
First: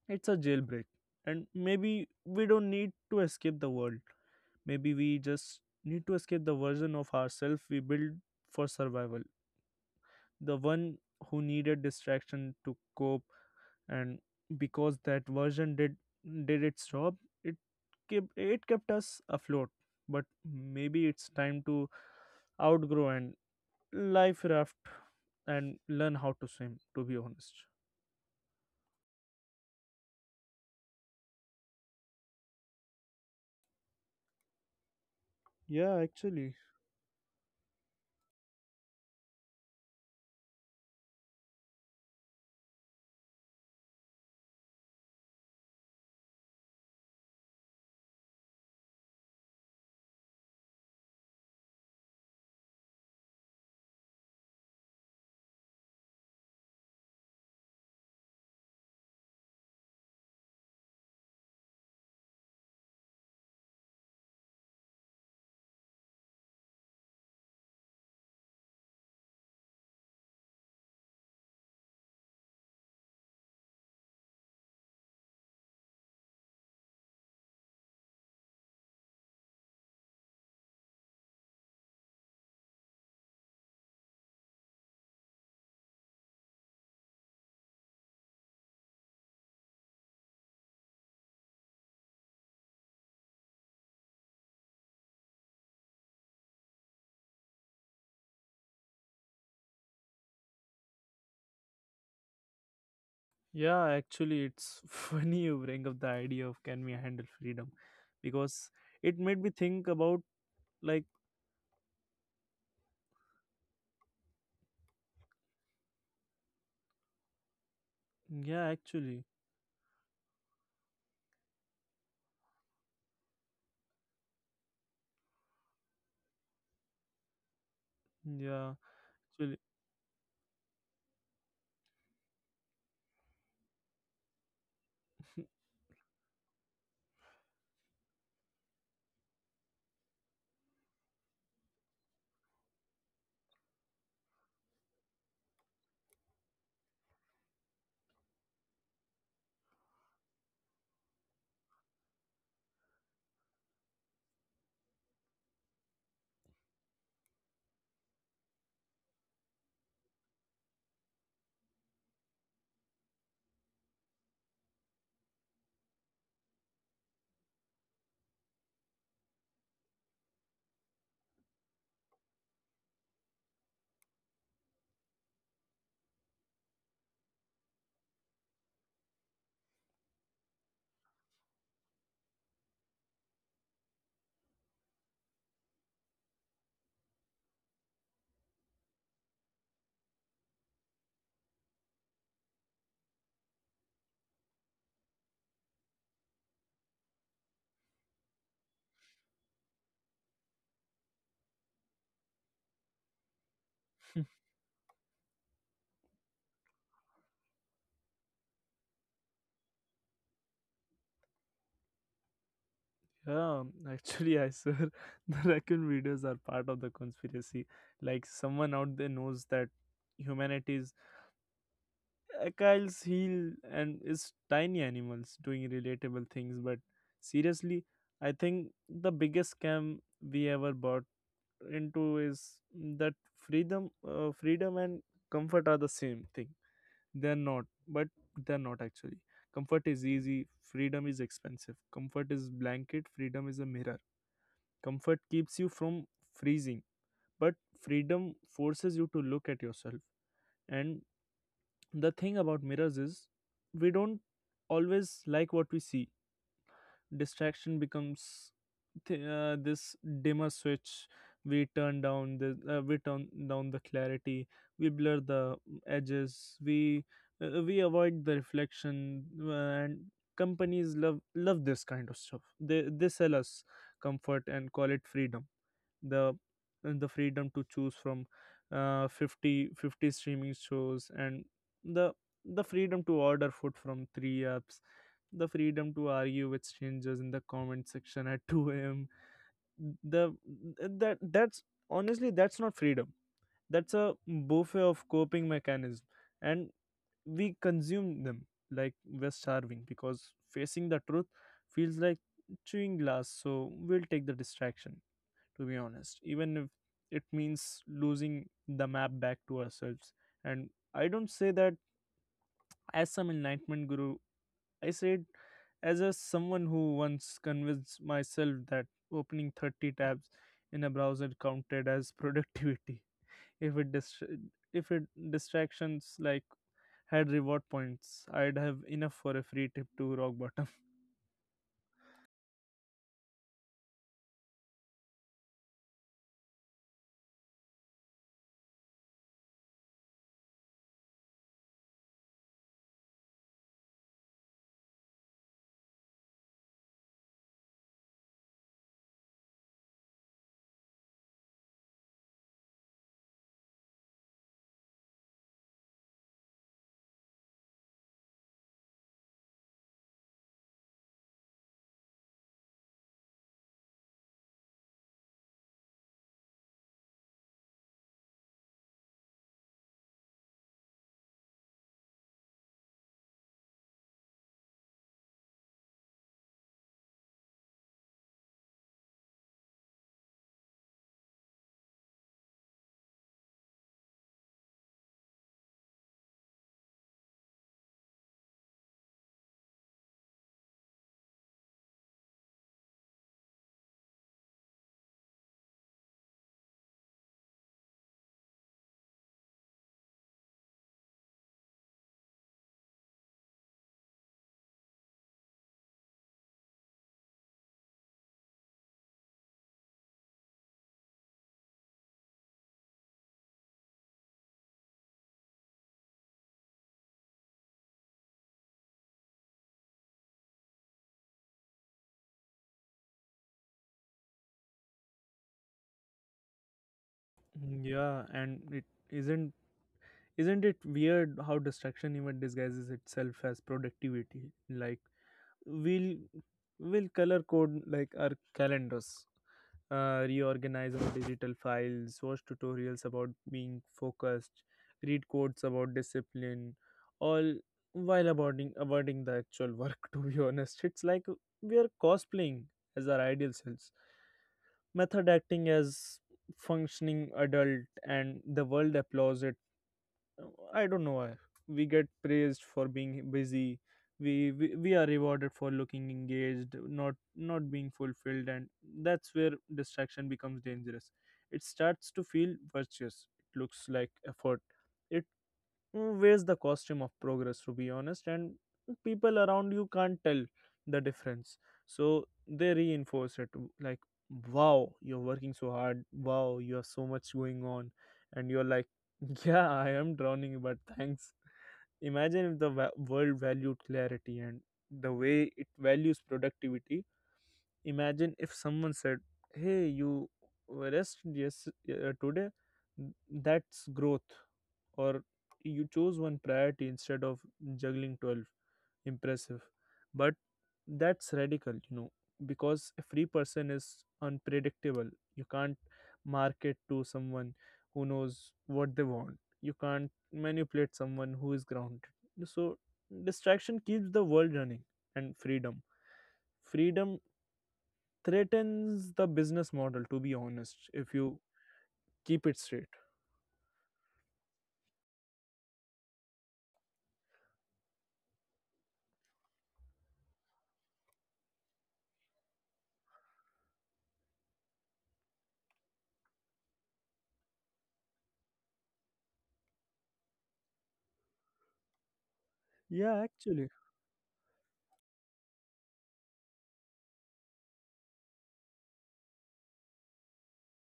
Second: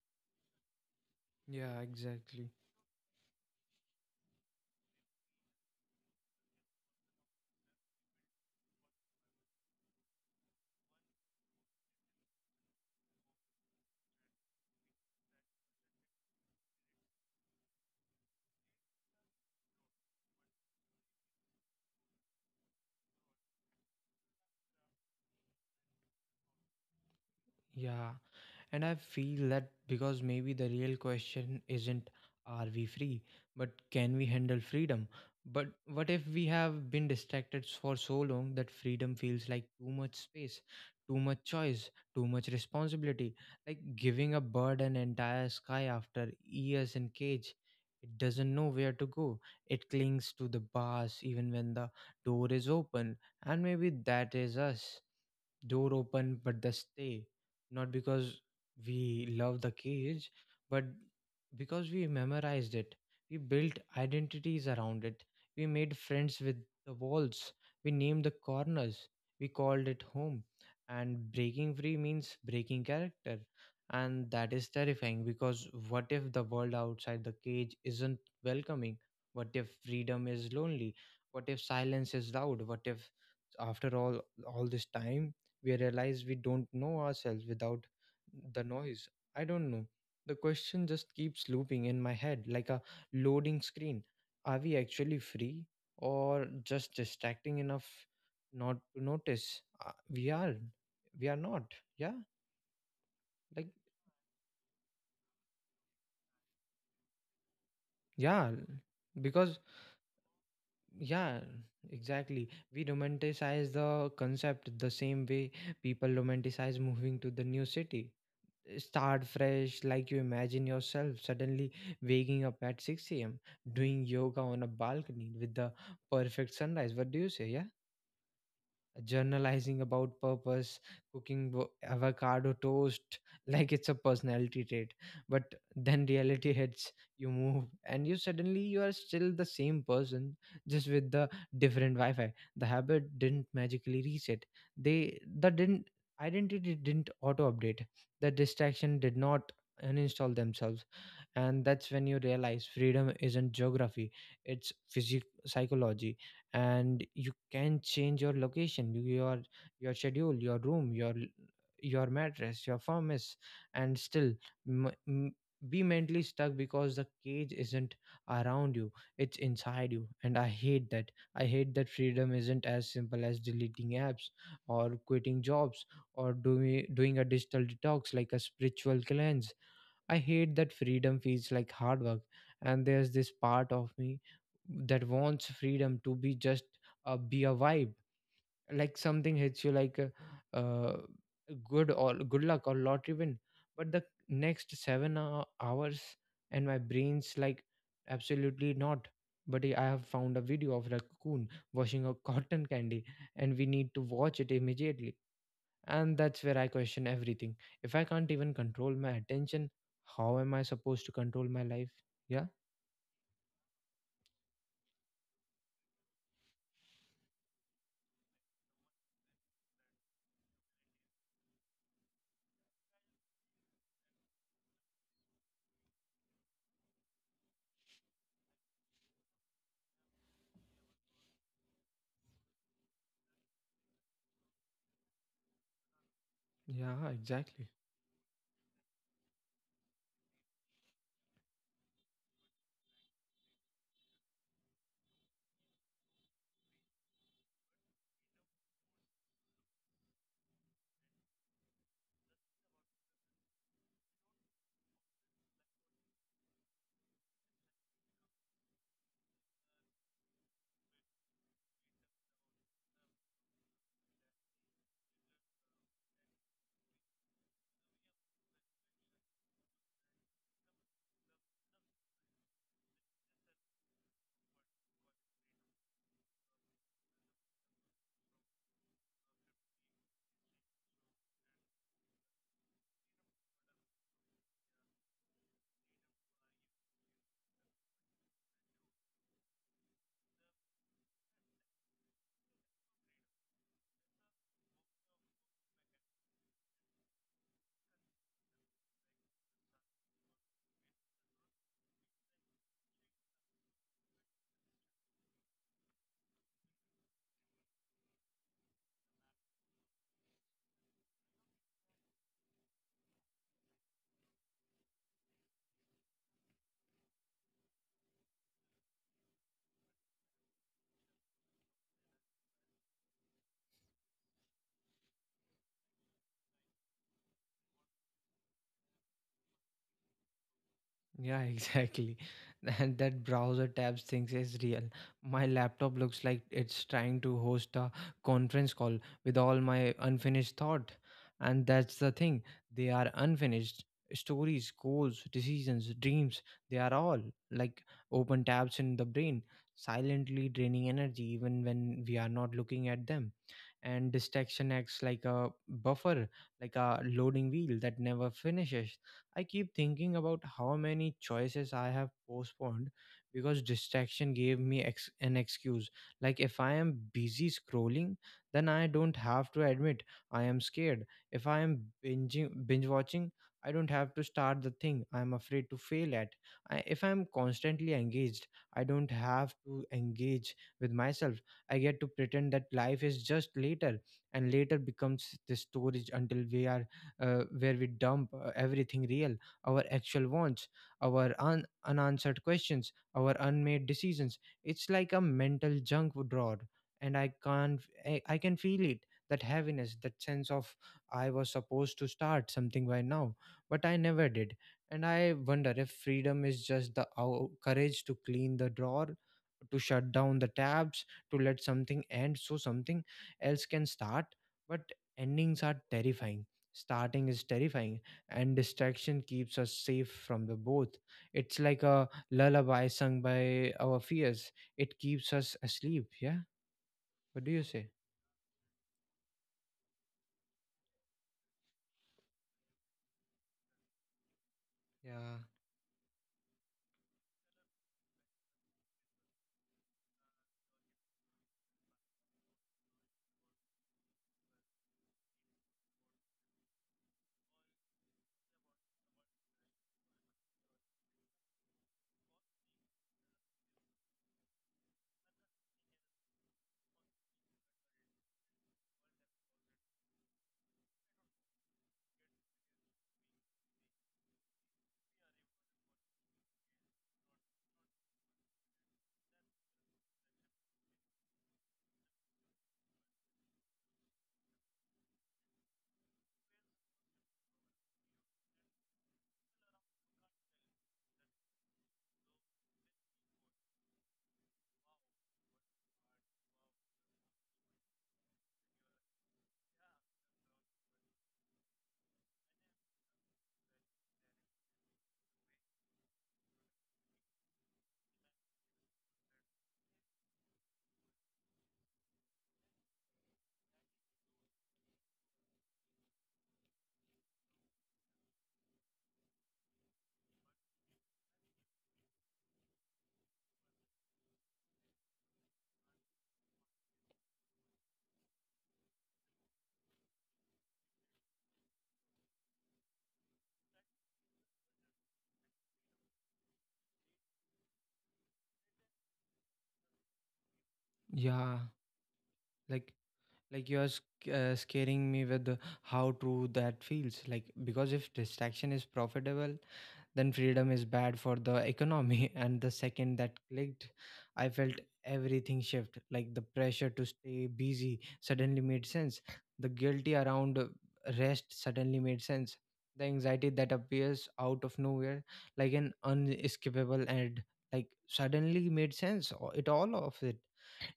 it's a jailbreak. And
Yeah.
maybe we
Exactly.
don't need to escape the world. Maybe we just need to escape the version of ourselves we build for survival. The one who needed distraction to cope. And because that version did its job, it it kept us afloat. But maybe it's time to outgrow and life raft and learn how to swim, to be honest.
Yeah. And I feel that because maybe the real question isn't are we free, but can we handle freedom? But
Yeah,
what if we
actually.
have been distracted for so long that freedom feels like too much space, too much choice, too much responsibility? Like giving a bird an entire sky after years in cage. It doesn't know where to go. It clings to the bars even when the door is open. And maybe that is us, door open but the stay, not because we love the cage but because we memorized it, we built identities around it, we made friends with the walls, we named the corners, we called it home. And breaking free means breaking character, and that is terrifying because what if the world outside the cage isn't welcoming, what if freedom is lonely, what if silence is loud, what if after all this time we realize we don't know ourselves without the noise. I don't know. The question just keeps looping in my head like a loading screen. Are we actually free or just distracting enough not to notice? We are. We are not. Yeah. Like,
Yeah, actually, it's funny you bring up the idea of, can we handle freedom,
yeah.
because it made me
Because,
think about, like.
yeah, exactly. We romanticize the concept the same way people romanticize moving to the new city,
Yeah, actually.
start fresh. Like you imagine yourself suddenly waking up at 6 a.m., doing yoga on a balcony with the perfect sunrise, what do you say, yeah,
Yeah, actually.
journalizing about purpose, cooking avocado toast like it's a personality trait. But then reality hits, you move, and you suddenly you are still the same person, just with the different Wi-Fi. The habit didn't magically reset. They the didn't identity didn't auto update. The distraction did not uninstall themselves. And that's when you realize freedom isn't geography, it's physic psychology. And you can change your location, your schedule, your room, your mattress, your furnace, and still m- m- be mentally stuck because the cage isn't around you, it's inside you. And I hate that, I hate that freedom isn't as simple as deleting apps or quitting jobs or doing a digital detox like a spiritual cleanse. I hate that freedom feels like hard work, and there's this part of me that wants freedom to be just be a vibe, like something hits you like a, uh, good or good luck or lottery win. But the next seven hours, and my brain's like absolutely not. But I have found a video of raccoon washing a cotton candy, and we need to watch it immediately. And that's where I question everything. If I can't even control my attention, how am I supposed to control my life? Yeah.
Yeah, actually, I swear, the raccoon videos are part of the conspiracy. Like, someone out there knows that humanity is Achilles heel and is tiny animals doing relatable things. But seriously, I think the biggest scam we ever bought into is that freedom and comfort are the same thing.
Yeah,
They're not,
exactly.
but they're not actually. Comfort is easy, freedom is expensive. Comfort is blanket, freedom is a mirror. Comfort keeps you from freezing, but freedom forces you to look at yourself. And the thing about mirrors is we don't always like what we see. Distraction becomes this dimmer switch. We turn down the clarity. We blur the edges. We avoid the reflection. And companies love this kind of stuff. They sell us comfort and call it freedom. The the freedom to choose from fifty streaming shows, and the the freedom to order food from three apps, the freedom to argue with strangers in the comment section at 2 a.m. The that that's Honestly, that's not freedom. That's a buffet of coping mechanism, and we consume them like we're starving, because facing the truth feels like chewing glass. So we'll take the distraction, to be honest, even if it means losing the map back to ourselves. And I don't say that as some enlightenment guru. I say it as a someone who once convinced myself that opening 30 tabs in a browser counted as productivity. if it dist- if it distractions like had reward points, I'd have enough for a free trip to rock bottom.
Yeah, exactly. And that browser tabs things is real. My laptop looks like it's trying to host a conference call with all my unfinished thought. And that's the thing. They are unfinished. Stories, goals, decisions, dreams, they are all like open tabs in the brain, silently draining energy even when we are not looking at them. And distraction acts like a buffer, like a loading wheel that never finishes. I keep thinking about how many choices I have postponed because distraction gave me an excuse. Like, if I am busy scrolling, then I don't have to admit I am scared. If I am binge watching, I don't have to start the thing I'm afraid to fail at. If I'm constantly engaged, I don't have to engage with myself. I get to pretend that life is just later, and later becomes the storage until we are where we dump everything real, our actual wants, our unanswered questions, our unmade decisions. It's like a mental junk drawer, and I can't, I can feel it. That heaviness, that sense of I was supposed to start something by now, but I never did. And I wonder if freedom is just the courage to clean the drawer, to shut down the tabs, to let something end so something else can start. But endings are terrifying, starting is terrifying, and distraction keeps us safe from the both. It's like a lullaby sung by our fears, it keeps us asleep. Yeah, what do you say?
Yeah, and it isn't it weird how distraction even disguises itself as productivity? Like,
Yeah.
we'll we'll color code, like, our calendars, reorganize our digital files, watch tutorials about being focused, read quotes about discipline, all while avoiding the actual work, to be honest. It's like we are cosplaying as our ideal selves, method acting as functioning adult, and the world applauds it. I don't know why. We get praised for being busy. We are rewarded for looking engaged, not being fulfilled, and that's where distraction becomes dangerous. It starts to feel virtuous. It looks like effort. It wears the costume of progress, to be honest. And people around you can't tell the difference, so they reinforce it, like, wow, you're working so hard, wow, you have so much going on, and you're like, yeah, I am drowning, but thanks. Imagine if the world valued clarity and the way it values productivity. Imagine if someone said, hey, you rest, yes, today, that's growth. Or you chose one priority instead of juggling 12. Impressive. But that's radical, you know, because a free person is unpredictable. You can't market to someone who knows what they want, you can't manipulate someone who is grounded. So, distraction keeps the world running, and freedom threatens the business model, to be honest, if you
Yeah,
keep it
like,
straight.
like you are scaring me with how true that feels like, because if distraction is profitable then freedom is bad for the economy. And the second that clicked, I felt everything shift. Like the pressure to stay busy suddenly made sense, the guilty around rest suddenly made sense, the
Yeah,
anxiety
actually.
that appears out of nowhere like an unescapable end, like suddenly made sense, it all of it,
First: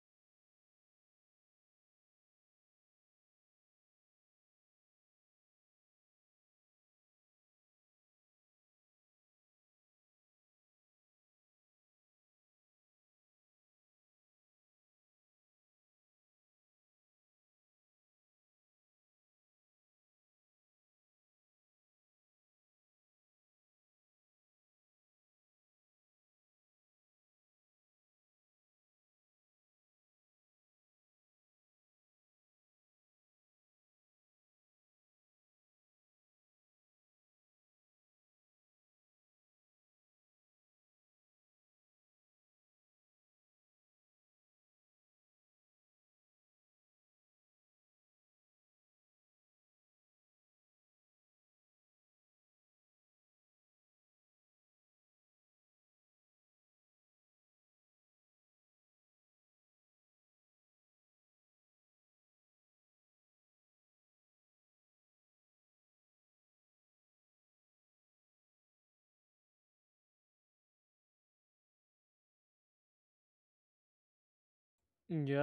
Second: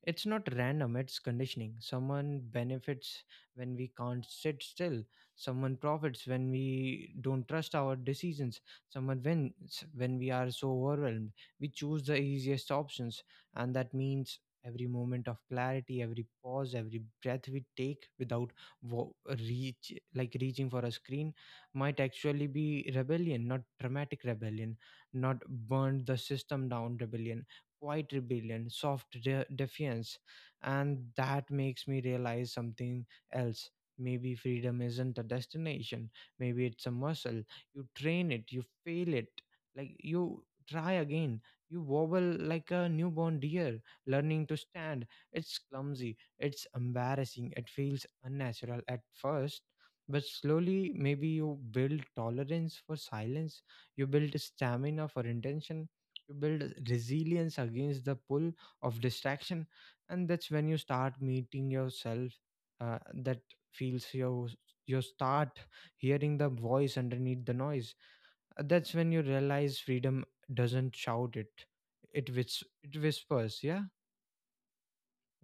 it's not random, it's conditioning. Someone benefits when we can't sit still. Someone profits when we don't trust our decisions. Someone wins when we are so overwhelmed. We choose the easiest options, and that means every moment of clarity, every pause, every breath we take without reaching for a screen might actually be rebellion, not dramatic rebellion, not burn the system down rebellion, quiet rebellion, soft defiance. And that makes me realize something else. Maybe freedom isn't a destination, maybe it's a muscle. You train it, you fail it, like you try again. You wobble like a newborn deer, learning to stand. It's clumsy, it's embarrassing, it feels unnatural at first, but slowly maybe you build tolerance for silence, you build stamina for intention, you build resilience against the pull of distraction, and that's when you start meeting yourself. That feels your You start hearing the voice underneath the noise. That's when you realize freedom doesn't shout, it whispers. Yeah.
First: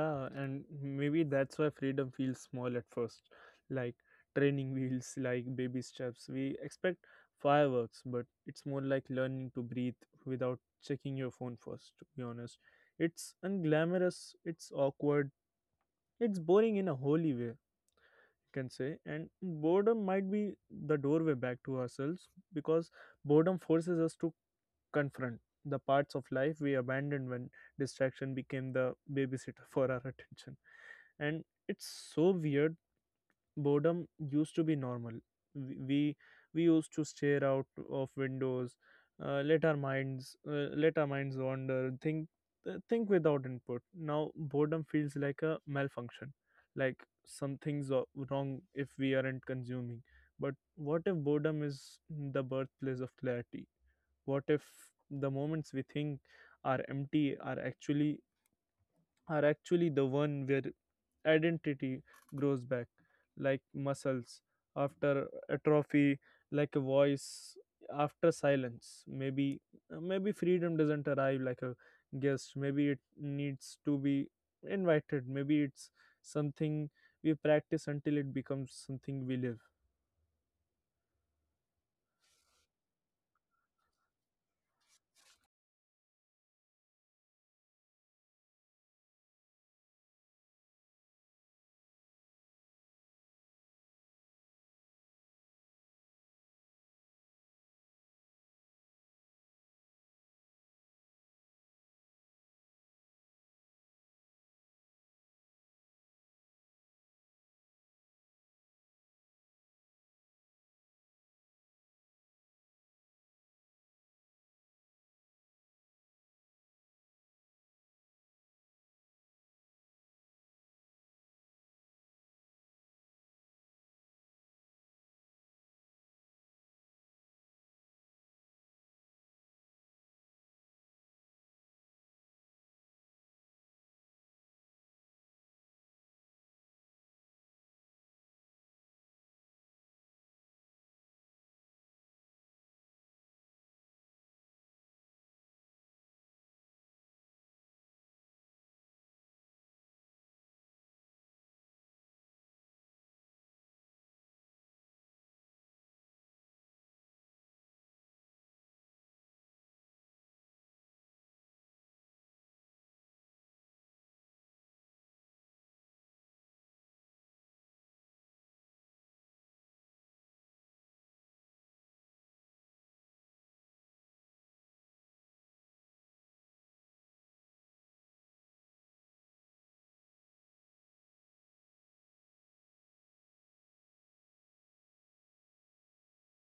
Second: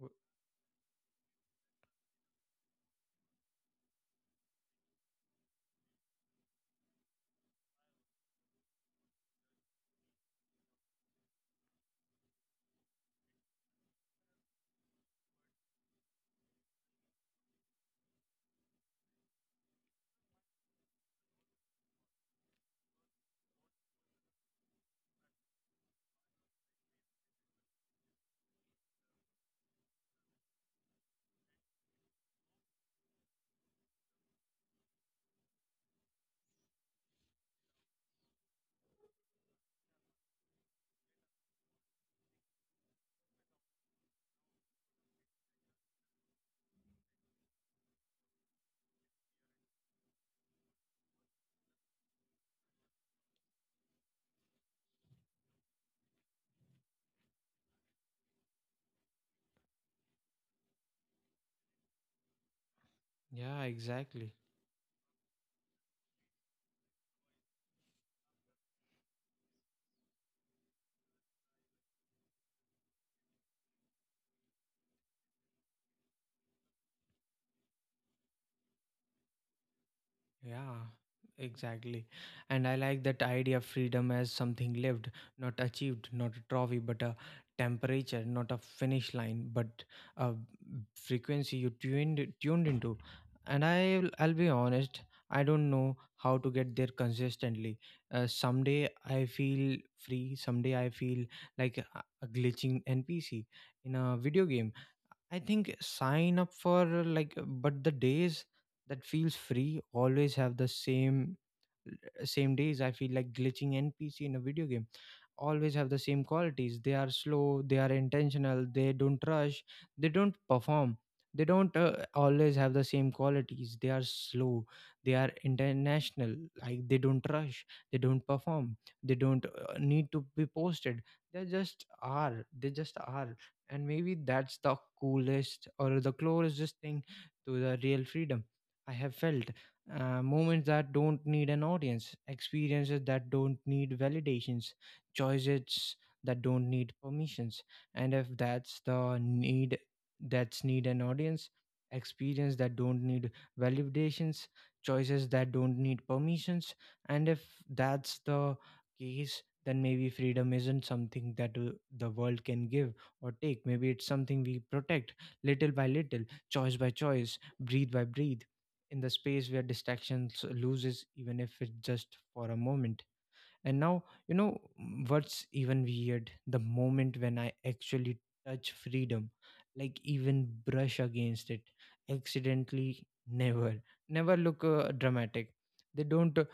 W-
and maybe that's why freedom feels small at first, like training wheels, like baby steps. We expect fireworks, but it's more like learning to breathe without checking your phone first, to be honest. It's unglamorous, it's awkward, it's boring in a holy way, you can say. And boredom might be the doorway back to ourselves, because boredom forces us to confront the parts of life we abandoned when distraction became the babysitter for our attention. And it's so weird. Boredom used to be normal. We we, we used to stare out of windows, let our minds wander, think without input. Now boredom feels like a malfunction, like something's wrong if we aren't consuming. But what if boredom is the birthplace of clarity? What if the moments we think are empty are actually the one where identity grows back,
yeah,
like
exactly.
muscles after atrophy, like a voice after silence. Maybe freedom doesn't arrive like a guest. Maybe it needs to be invited. Maybe it's something we practice until it becomes something we live.
Yeah, exactly. And I like that idea of freedom as something lived, not achieved, not a trophy, but a temperature, not a finish line, but a frequency you tuned into. And I'll be honest, I don't know how to get there consistently. Someday I feel free, someday I feel like a glitching NPC in a video game. I think sign up for like, But the days that feels free always have the same same days I feel like glitching npc in a video game always have the same qualities. They are slow, they are intentional, they don't rush, they don't perform, they don't always have the same qualities they are slow they are international like they don't rush, they don't perform, they don't need to be posted. They just are. And maybe that's the coolest or the closest thing to the real freedom I have felt. Moments that don't need an audience, experiences that don't need validations, choices that don't need permissions. And if that's the need that's need an audience, experience that don't need validations, choices that don't need permissions, And if that's the case, then maybe freedom isn't something that the world can give or take. Maybe it's something we protect little by little, choice by choice, breathe by breathe, in the space where distractions loses, even if it's just for a moment. And now, you know what's even weird? The moment when I actually touch freedom, like even brush against it, accidentally, never, never look dramatic. They don't uh,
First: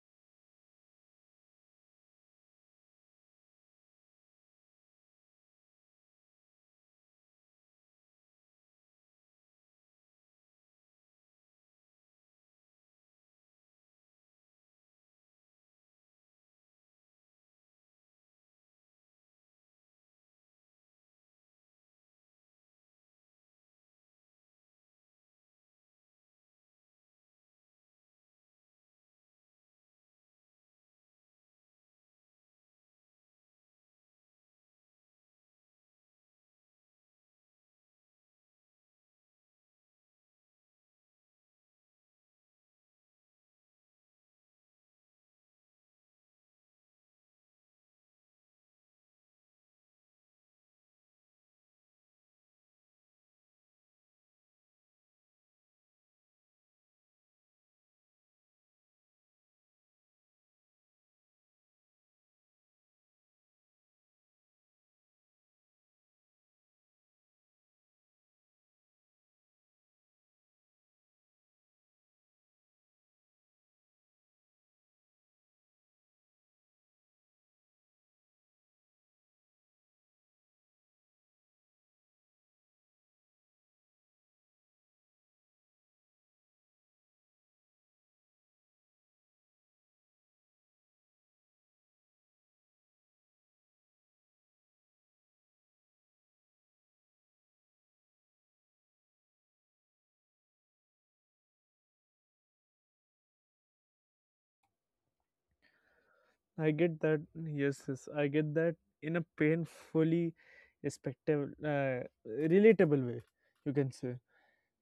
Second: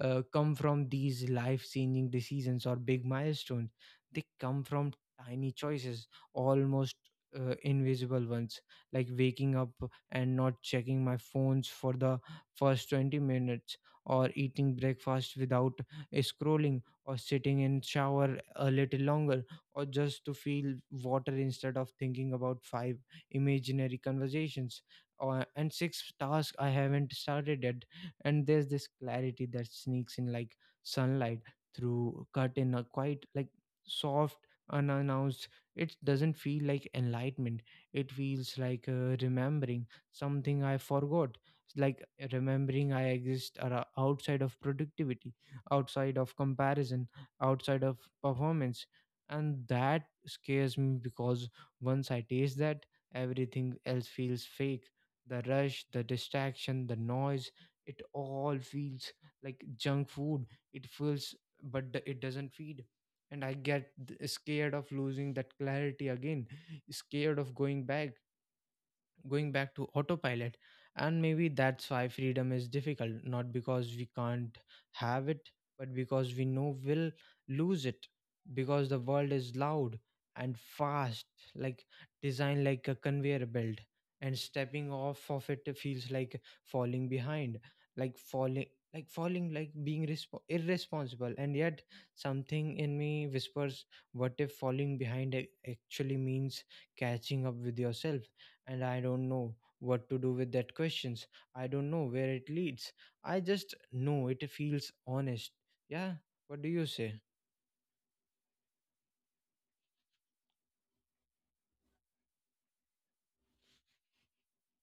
uh, come from these life changing decisions or big milestones. They come from tiny choices, almost invisible ones, like waking up and not checking my phones for the first 20 minutes, or eating breakfast without scrolling, or sitting in shower a little longer, or just to feel water instead of thinking about five imaginary conversations, or and six tasks I haven't started yet. And there's this clarity that sneaks in like sunlight through curtain, a quite like soft, unannounced. It doesn't feel like enlightenment, it feels like remembering something I forgot. It's like remembering I exist outside of productivity, outside of comparison, outside of performance. And that scares me because once I taste that, everything else feels fake. The rush, the distraction, the noise, it all feels like junk food. It feels, but it doesn't feed. And I get scared of losing that clarity again, scared of going back to autopilot. And maybe that's why freedom is difficult, not because we can't have it, but because we know we'll lose it, because the world is loud and fast, like designed like a conveyor belt, and stepping off of it feels like falling behind, like falling, like falling, like being irresponsible. And yet something in me whispers, what if falling behind actually means catching up with yourself? And I don't know what to do with that questions. I don't know where it leads. I just know it feels honest. Yeah, what do
I
you
get
say?
that. Yes, yes, I get that in a painfully respectable, relatable way, you can say.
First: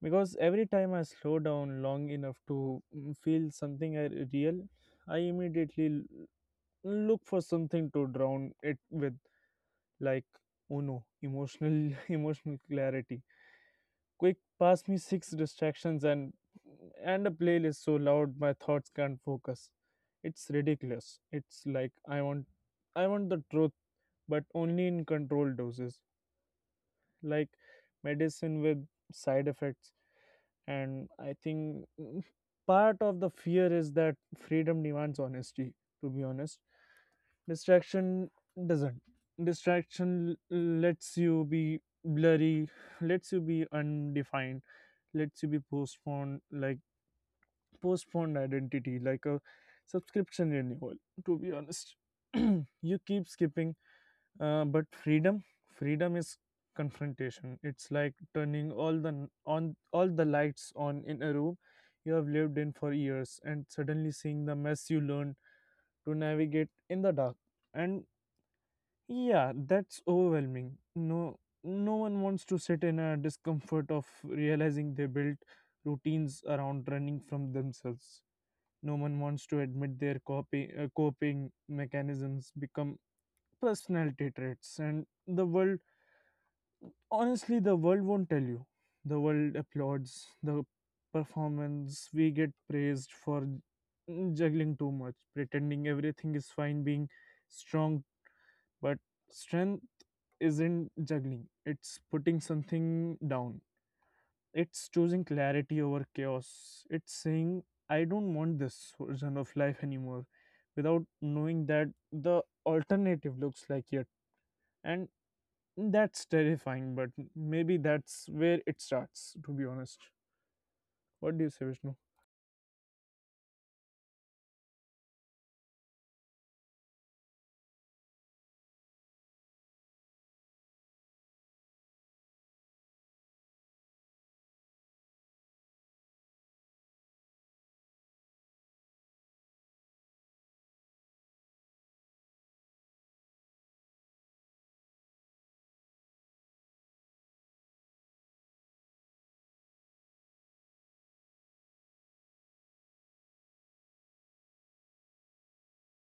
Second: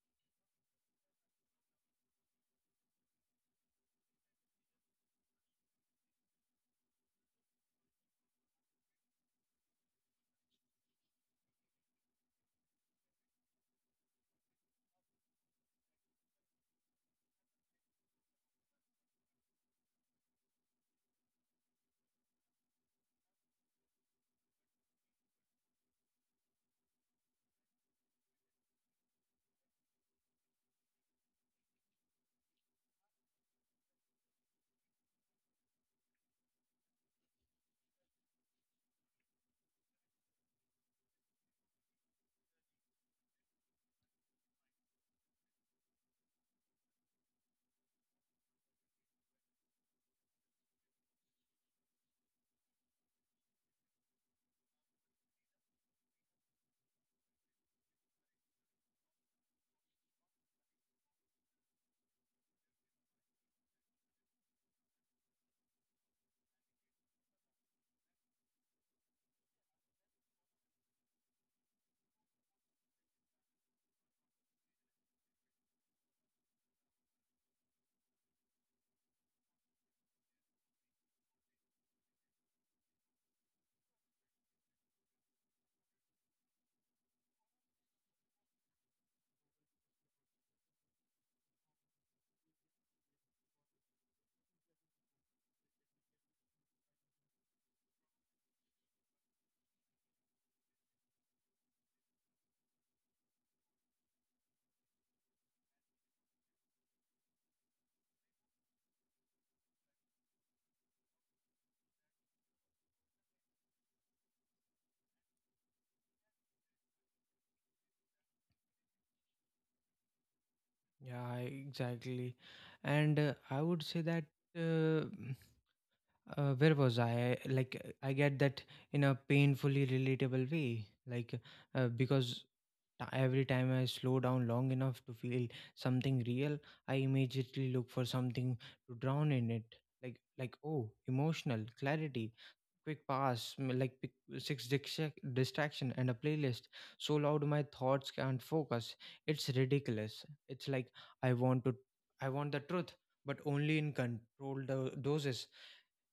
Because every time I slow down long enough to feel something real, I immediately look for something to drown it with, like, Uno, emotional clarity. Quick, pass me six distractions, and a playlist so loud my thoughts can't focus. It's ridiculous. It's like I want the truth, but only in controlled doses, like medicine with side effects. And I think, part of the fear is that freedom demands honesty. To be honest, distraction doesn't. Distraction lets you be blurry, lets you be undefined. Let's you be postponed, like postponed identity, like a subscription renewal, to be honest. You keep skipping, but freedom is confrontation. It's like turning all the lights on in a room you have lived in for years, and suddenly seeing the mess you learned to navigate in the dark. And yeah, that's overwhelming. No, no one wants to sit in a discomfort of realizing they built routines around running from themselves. No one wants to admit their copy coping mechanisms become personality traits, and the world, honestly, the world won't tell you. The world applauds the performance. We get praised for juggling too much, pretending everything is fine, being strong. But strength isn't juggling, it's putting something down. It's choosing clarity over chaos. It's saying, I don't want this version of life anymore, without knowing that the alternative looks like it. And that's terrifying, but maybe that's where it starts, to be honest. What do
Yeah,
you say, Vishnu?
exactly. And I would say that, uh, where was I? Like, I get that in a painfully relatable way. Like, because every time I slow down long enough to feel something real, I immediately look for something to drown in it. Like oh, emotional clarity, quick pass, six distraction and a playlist so loud my thoughts can't focus. It's ridiculous. It's like I want to, I want the truth, but only in controlled doses,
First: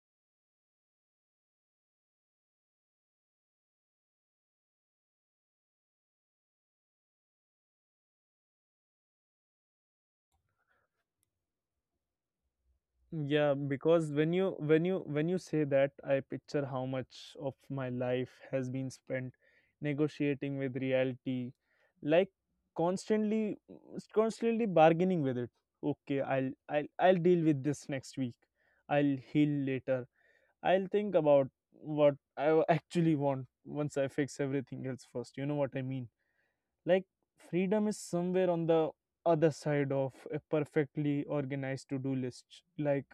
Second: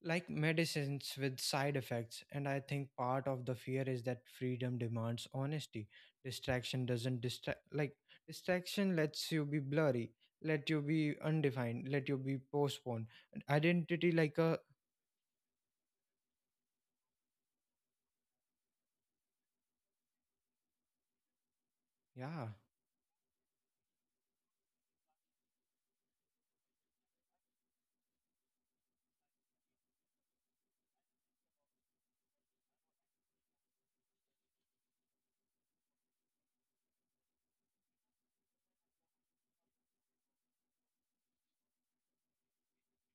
like medicines with side effects. And I think part of the fear is that freedom demands honesty. Distraction doesn't distract, like Distraction lets you be blurry, let you be undefined, let you be postponed.
Yeah, because
Identity like a,
when you say that, I picture how much of my life has been spent negotiating with reality, like,
yeah.
constantly constantly bargaining with it. Okay, I'll deal with this next week. I'll heal later. I'll think about what I actually want once I fix everything else first, you know what I mean? Like, freedom is somewhere on the other side of a perfectly organized to do list, like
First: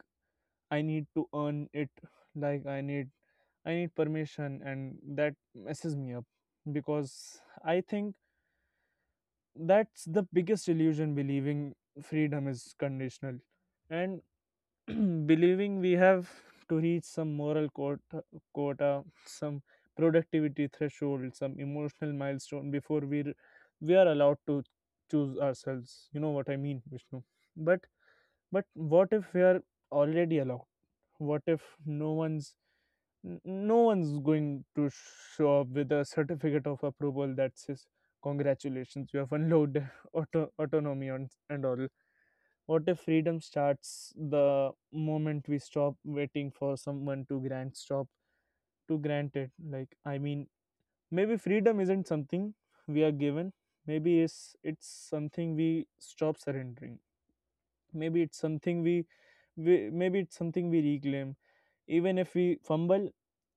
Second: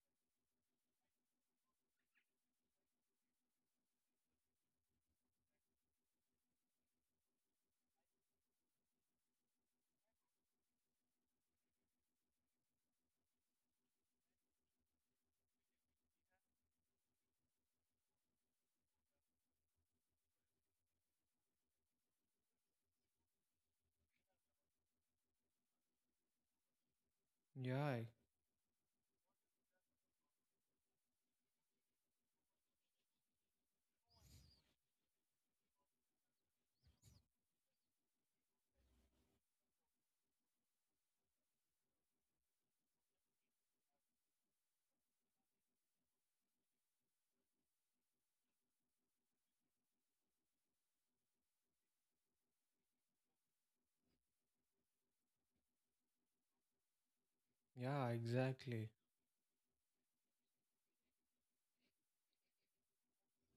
I need to earn it, like I need permission. And that messes me up, because I think that's the biggest illusion, believing freedom is conditional. And believing we have to reach some moral quota, some productivity threshold, some emotional milestone before we are allowed to choose ourselves, you know what I mean, Vishnu? but
Yeah,
but what if we are already allowed? What if no one's going to show up with a certificate of approval that says, congratulations, you have unlocked autonomy on, and all? What if freedom starts the moment we stop waiting for someone to grant stop to grant it? Like, I mean, maybe freedom isn't something we are given. Maybe it's something we stop surrendering.
yeah,
maybe it's something
exactly.
we, Maybe it's something we reclaim, even if we fumble,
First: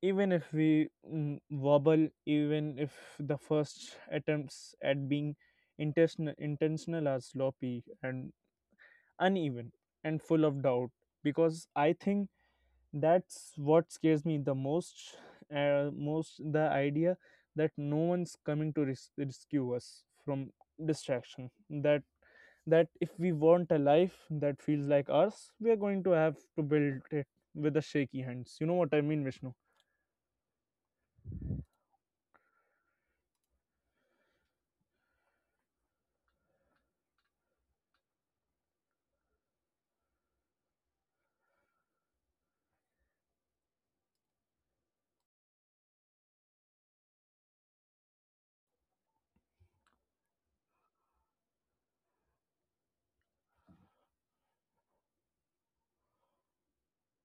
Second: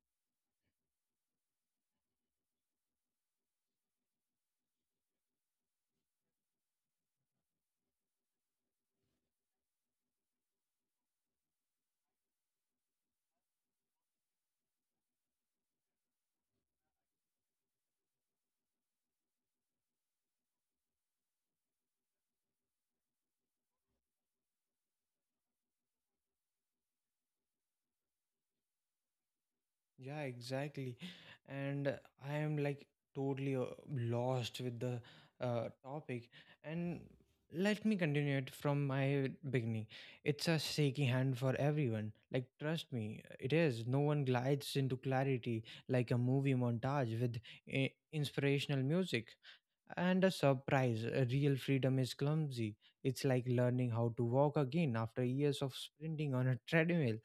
even if we wobble, even if the first attempts at being intentional are sloppy and uneven and full of doubt. Because I think that's what scares me the most, the idea that no one's coming to rescue us from distraction, that if we want a life that feels like ours, we are going to have to build it with the shaky hands, you know what I mean, Vishnu?
Yeah, exactly. And I am like totally lost with the topic. And let me continue it from my beginning. It's a shaky hand for everyone. Like, trust me, it is. No one glides into clarity like a movie montage with inspirational music. And a surprise, real freedom is clumsy. It's like learning how to walk again after years of sprinting on a treadmill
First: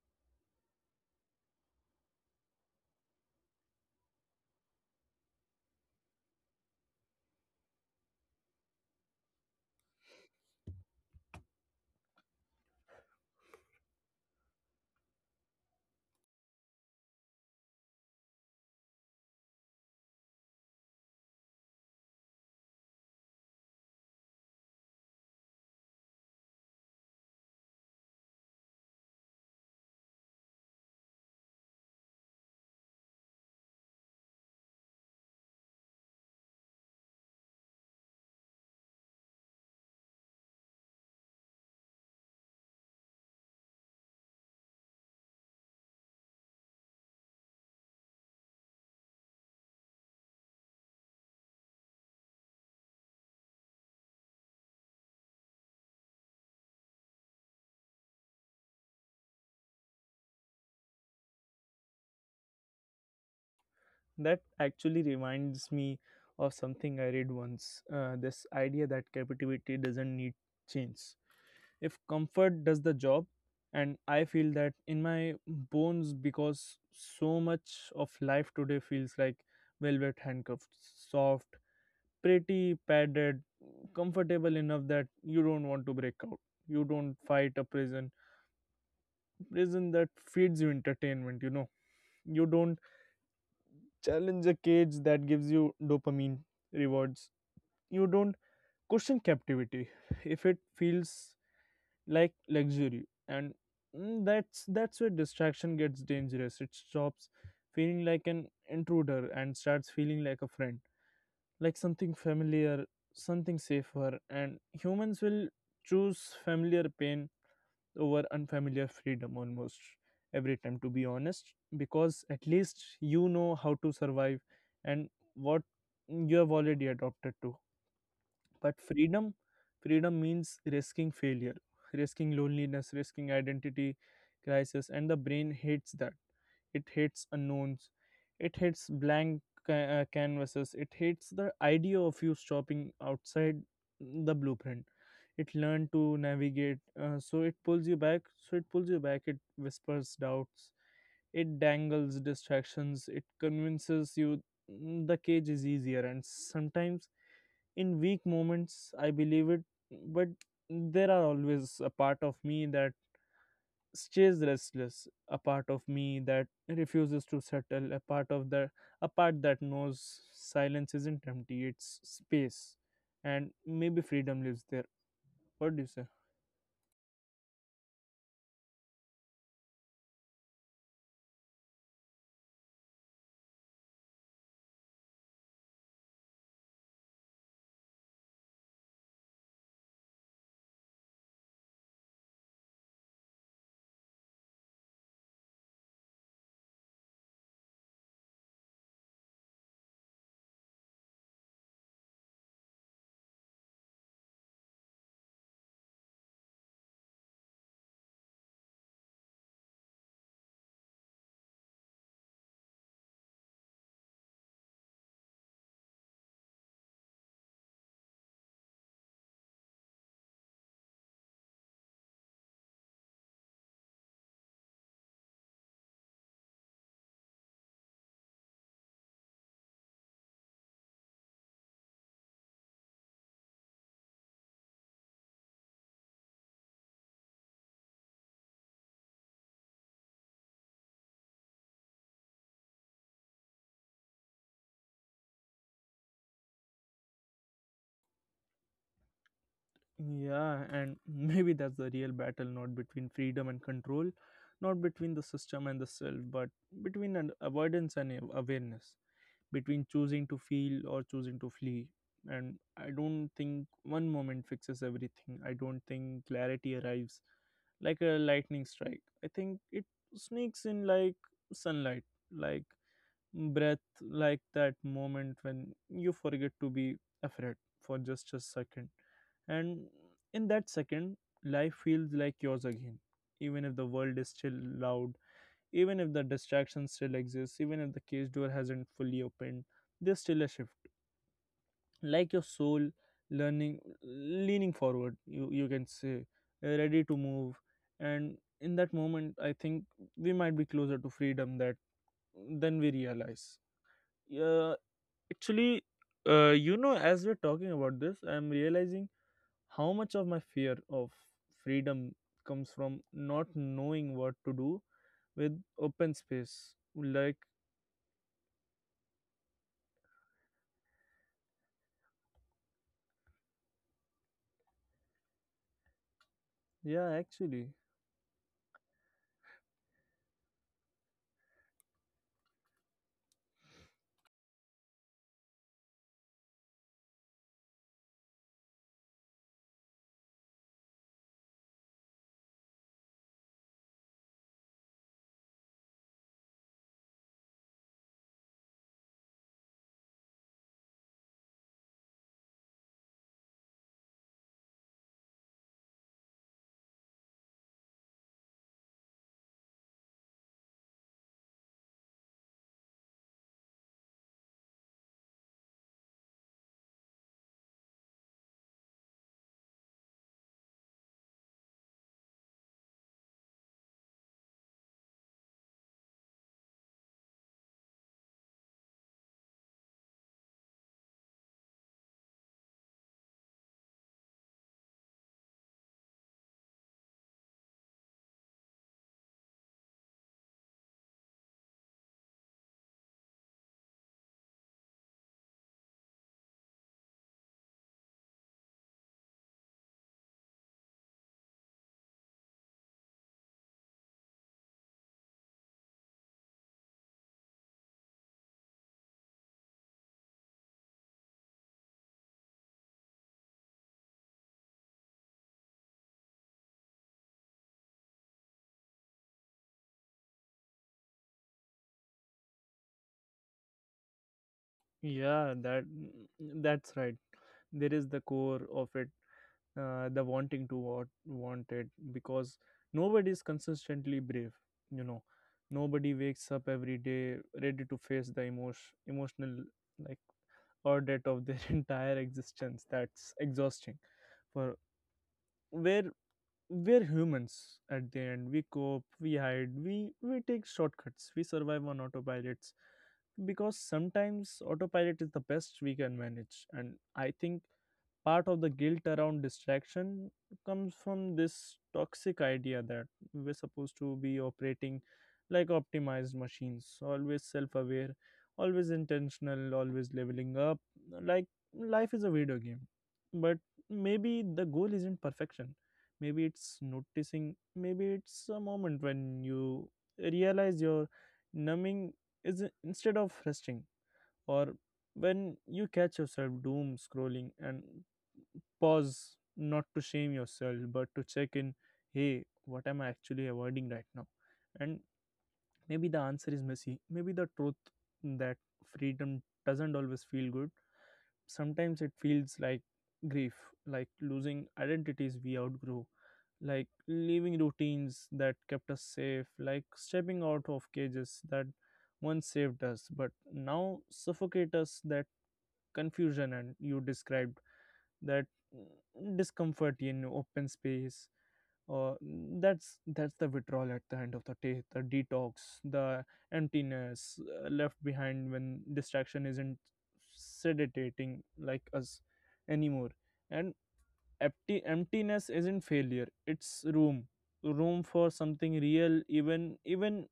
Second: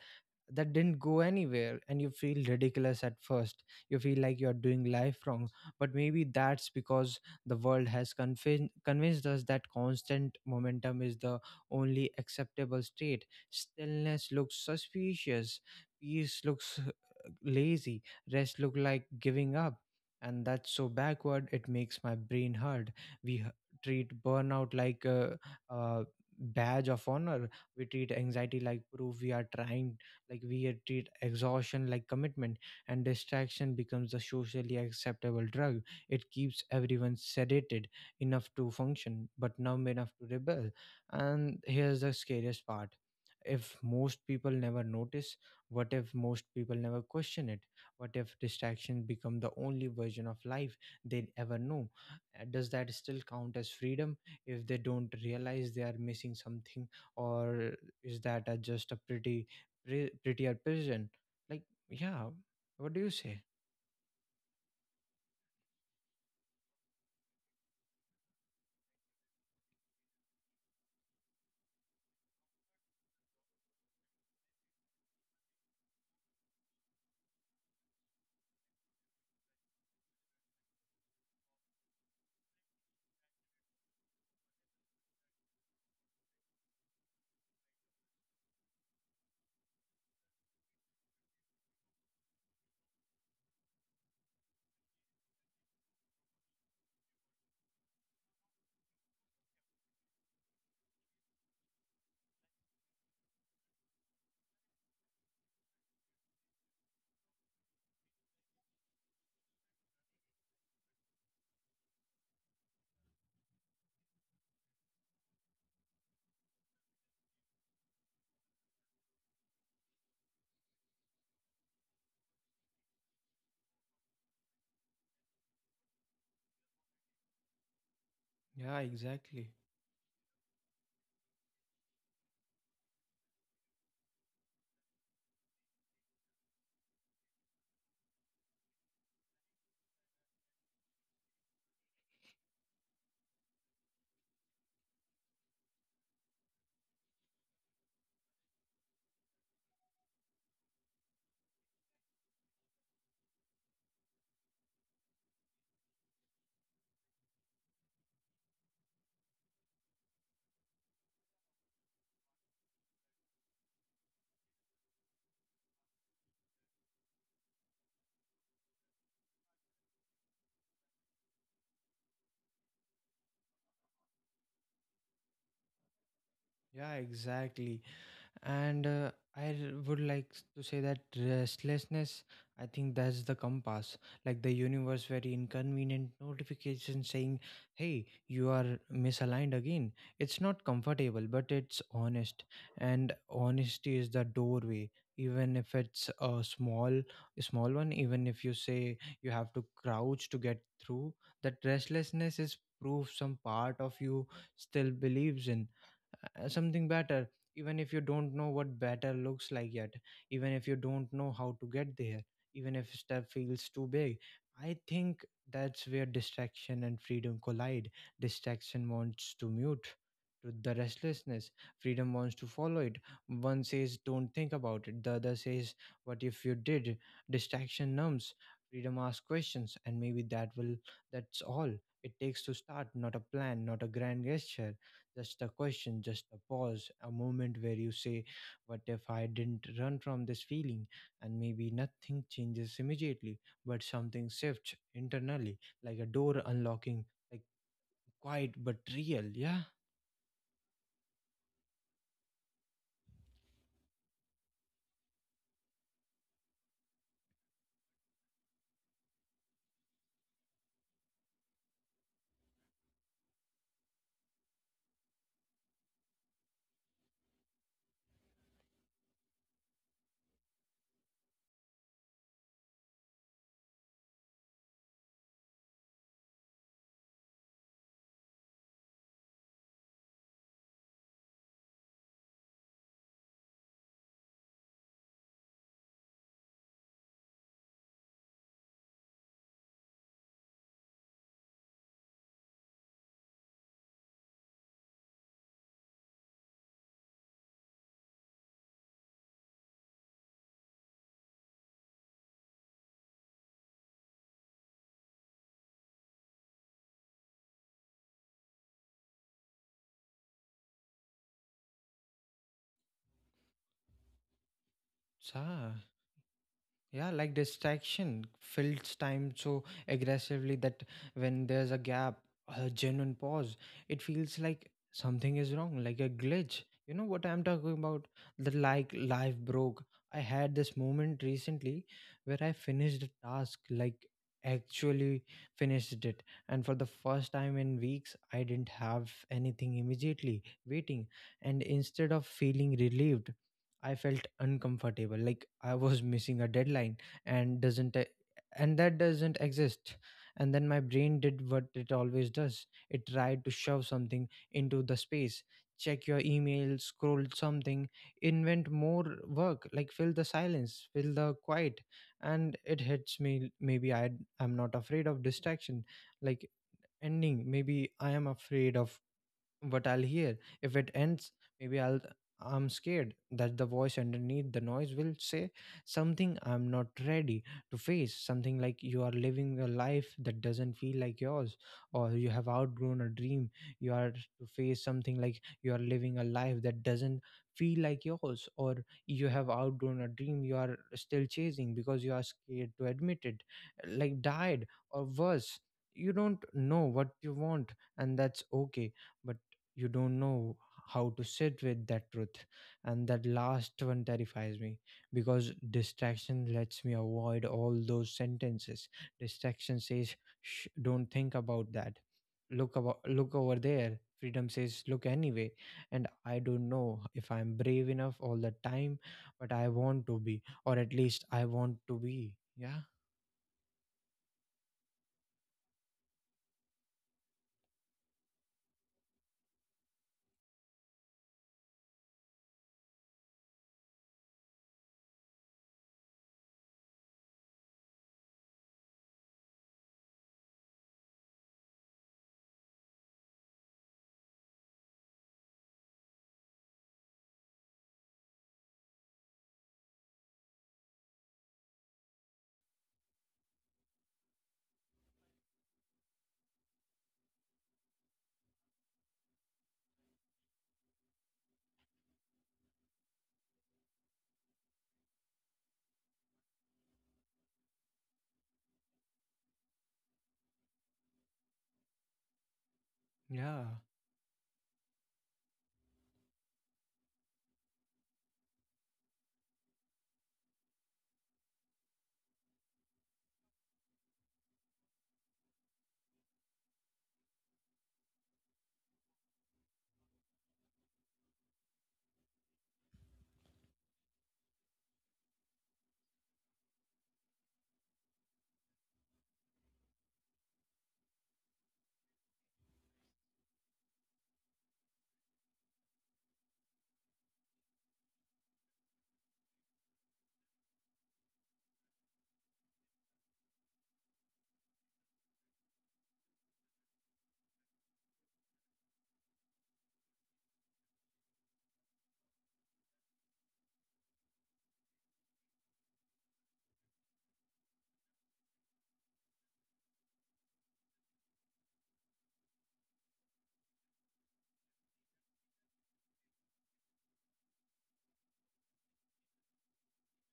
that didn't go anywhere. And you feel ridiculous at first, you feel like you're doing life wrong. But maybe that's because the world has convinced us that constant momentum is the only acceptable state. Stillness looks suspicious, peace looks lazy, rest look like giving up. And that's so backward it makes my brain hurt. We treat burnout like a badge of honor, we treat anxiety like proof we are trying, like we had treat exhaustion like commitment. And distraction becomes the socially acceptable drug. It keeps everyone sedated enough to function but numb enough to rebel. And here's the scariest part, if most people never notice, what if most people never question it? What if distraction become the only version of life they ever know? Does that still count as freedom if they don't realize they are missing something? Or is that just a pretty prettier person? Like, yeah, what do you say?
That actually reminds me of something I read once. This idea that creativity doesn't need change if comfort does the job. And I feel that in my bones, because so much of life today feels like velvet handcuffs. Soft, pretty, padded, comfortable enough that you don't want to break out. You don't fight a prison prison that feeds you entertainment. You don't challenge a cage that gives you dopamine rewards. You don't question captivity if it feels like luxury. And that's where distraction gets dangerous. It stops feeling like an intruder and starts feeling like a friend, like something familiar, something safer. And humans will choose familiar pain over unfamiliar freedom almost every time, to be honest, because at least you know how to survive and what you have already adopted to.
Yeah,
But freedom,
exactly.
freedom means risking failure, risking loneliness, risking identity crisis, and the brain hates that. It hates unknowns. It hates canvases. It hates the idea of you stopping outside the blueprint. It learned to navigate, so it pulls you back. It whispers doubts. It dangles distractions. It convinces you the cage is easier, and sometimes in weak moments I believe it. But there are always a part of me that stays restless, a part of me that refuses to settle, a part that knows silence isn't empty, it's space. And maybe freedom lives there. What do you say?
Yeah, exactly. And I would like to say that restlessness, I think that's the compass, like the universe very inconvenient notification saying, hey, you are misaligned again. It's not comfortable but it's honest. And honesty is the doorway, even if it's a small, a small one, even if you say you have to crouch to get through. That restlessness is proof some part of you still believes in something better, even if you don't know what better looks like yet, even if you don't know how to get there, even if step feels too big. I think that's where distraction and freedom collide. Distraction wants to mute to the restlessness. Freedom wants to follow it. One says don't think about it. The other says, what if you did? Distraction numbs. Freedom asks questions. And maybe that's all it takes to start, not a plan, not a grand gesture, just a question, just a pause, a moment where you say, what if I didn't run from this feeling? And maybe nothing changes immediately, but something shifts internally, like a door unlocking, like quiet but real. Yeah.
Yeah, and maybe that's the real battle. Not between freedom and control, not between the system and the self, but between an avoidance and awareness, between choosing to feel or choosing to flee. And I don't think one moment fixes everything. I don't think clarity arrives like a lightning strike. I think it sneaks in like sunlight, like breath, like that moment when you forget to be afraid for just a second. And in that second, life feels like yours again, even if the world is still loud, even if the distraction still exists, even if the cage door hasn't fully opened, there's still a shift. Like your soul learning leaning forward, you can say, ready to move. And in that moment I think we might be closer to freedom that than we realize. Yeah, actually, you know, as we're talking about this, I'm realizing how much of my fear of freedom comes from not knowing what to do with
Sa.
open space.
Yeah, like
Like,
distraction fills time so aggressively that when there's a gap, a genuine pause, it feels like something is wrong, like a glitch. You know
yeah,
what I'm talking
actually,
about? The like life broke. I had this moment recently where I finished a task, like actually finished it. And for the first time in weeks, I didn't have anything immediately waiting. And instead of feeling relieved, I felt uncomfortable, like I was missing a deadline and doesn't e- and that doesn't exist. And then my brain did what it always does. It tried to shove something into the space, check your email, scroll something, invent more work, like fill the silence, fill the quiet. And it hits me, maybe I'm not afraid of distraction, like ending. Maybe I am afraid of what I'll hear. If it ends, maybe I'm scared that the voice underneath the noise will say something I'm not ready to face, something like you are living a life that doesn't feel like yours, or you have outgrown a dream, you are to face something like you are living a life that doesn't feel like yours, or you have outgrown a dream you are still chasing because you are scared to admit it, like died, or worse, you don't know what you want, and that's okay. But you don't know how to sit with that truth. And that last one terrifies me because distraction lets me avoid all those sentences. Distraction says, shh, don't think about that, look about, look over there. Freedom says, look anyway. And I don't know if I'm brave enough all the time, but I want to be, or at least I want to be. Yeah.
yeah, that that's right. There is the core of it, the wanting to what want it, because nobody is consistently brave. You know, nobody wakes up every day ready to face the emotional like audit of their entire existence. That's exhausting. For where we're humans at the end, we cope, we hide, we take shortcuts, we survive on autopilots, because sometimes autopilot is the best we can manage. And I think part of the guilt around distraction comes from this toxic idea that we're supposed to be operating like optimized machines, always self-aware, always intentional, always leveling up, like life is a video game. But
Yeah,
maybe the goal isn't perfection. Maybe it's noticing. Maybe it's a moment when you realize you're numbing is instead of resting, or when you catch yourself doom scrolling and pause, not to shame yourself but to check in. Hey, what am I actually avoiding right now? And maybe the answer is messy. Maybe the truth that freedom doesn't always feel good. Sometimes it feels like grief, like losing identities we outgrew, like leaving routines that kept us safe, like stepping out of cages that once saved us but now suffocate us. That confusion and you described that discomfort in open space, uh, that's the withdrawal at the end of the day, the detox, the emptiness left behind when distraction isn't sedating like us anymore. And empty emptiness isn't failure, it's room. Room for something real,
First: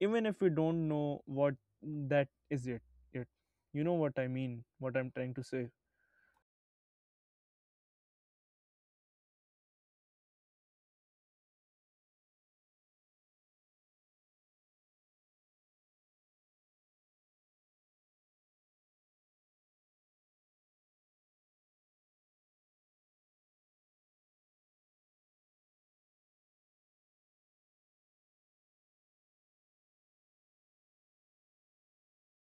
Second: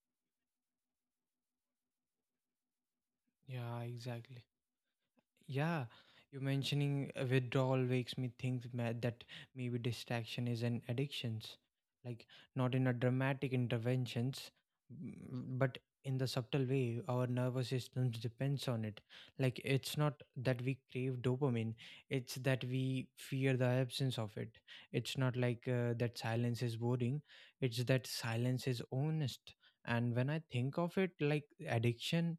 even if we don't know what that is yet.
yeah,
You know what I
exactly.
mean, what I'm trying to say.
Yeah, you mentioning withdrawal makes me think that maybe distraction is an addictions, like not in a dramatic interventions, but in the subtle way our nervous systems depends on it. Like it's not that we crave dopamine, it's that we fear the absence of it. It's not like that silence is boring, it's that silence is honest. And when I think of it like addiction,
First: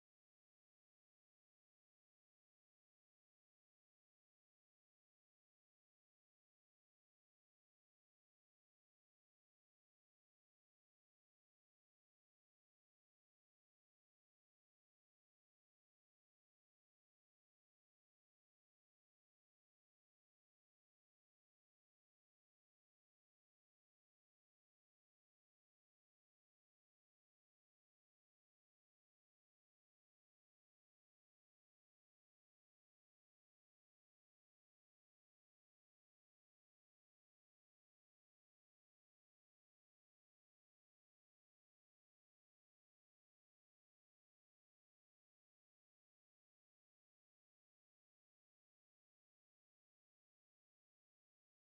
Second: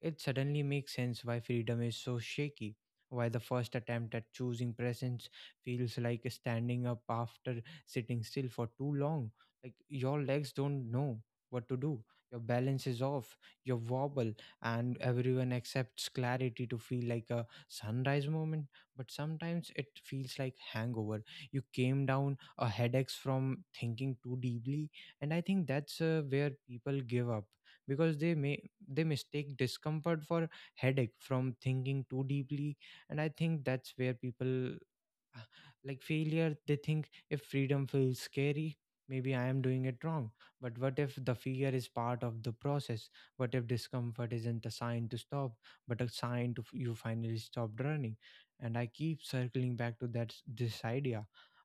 it suddenly makes sense why freedom is so shaky, why the first attempt at choosing presence feels like standing up after sitting still for too long. Like your legs don't know what to do, your balance is off, you wobble, and everyone accepts clarity to feel like a sunrise moment. But sometimes it feels like hangover. You came down a headaches from thinking too deeply, and I think that's where people give up because they mistake discomfort for headache from thinking too deeply and I think that's where people uh, like failure. They think if freedom feels scary, maybe I am doing it wrong. But what if the fear is part of the process? What if discomfort isn't a sign to stop, but a sign to you finally stopped running? And I keep circling back to this idea.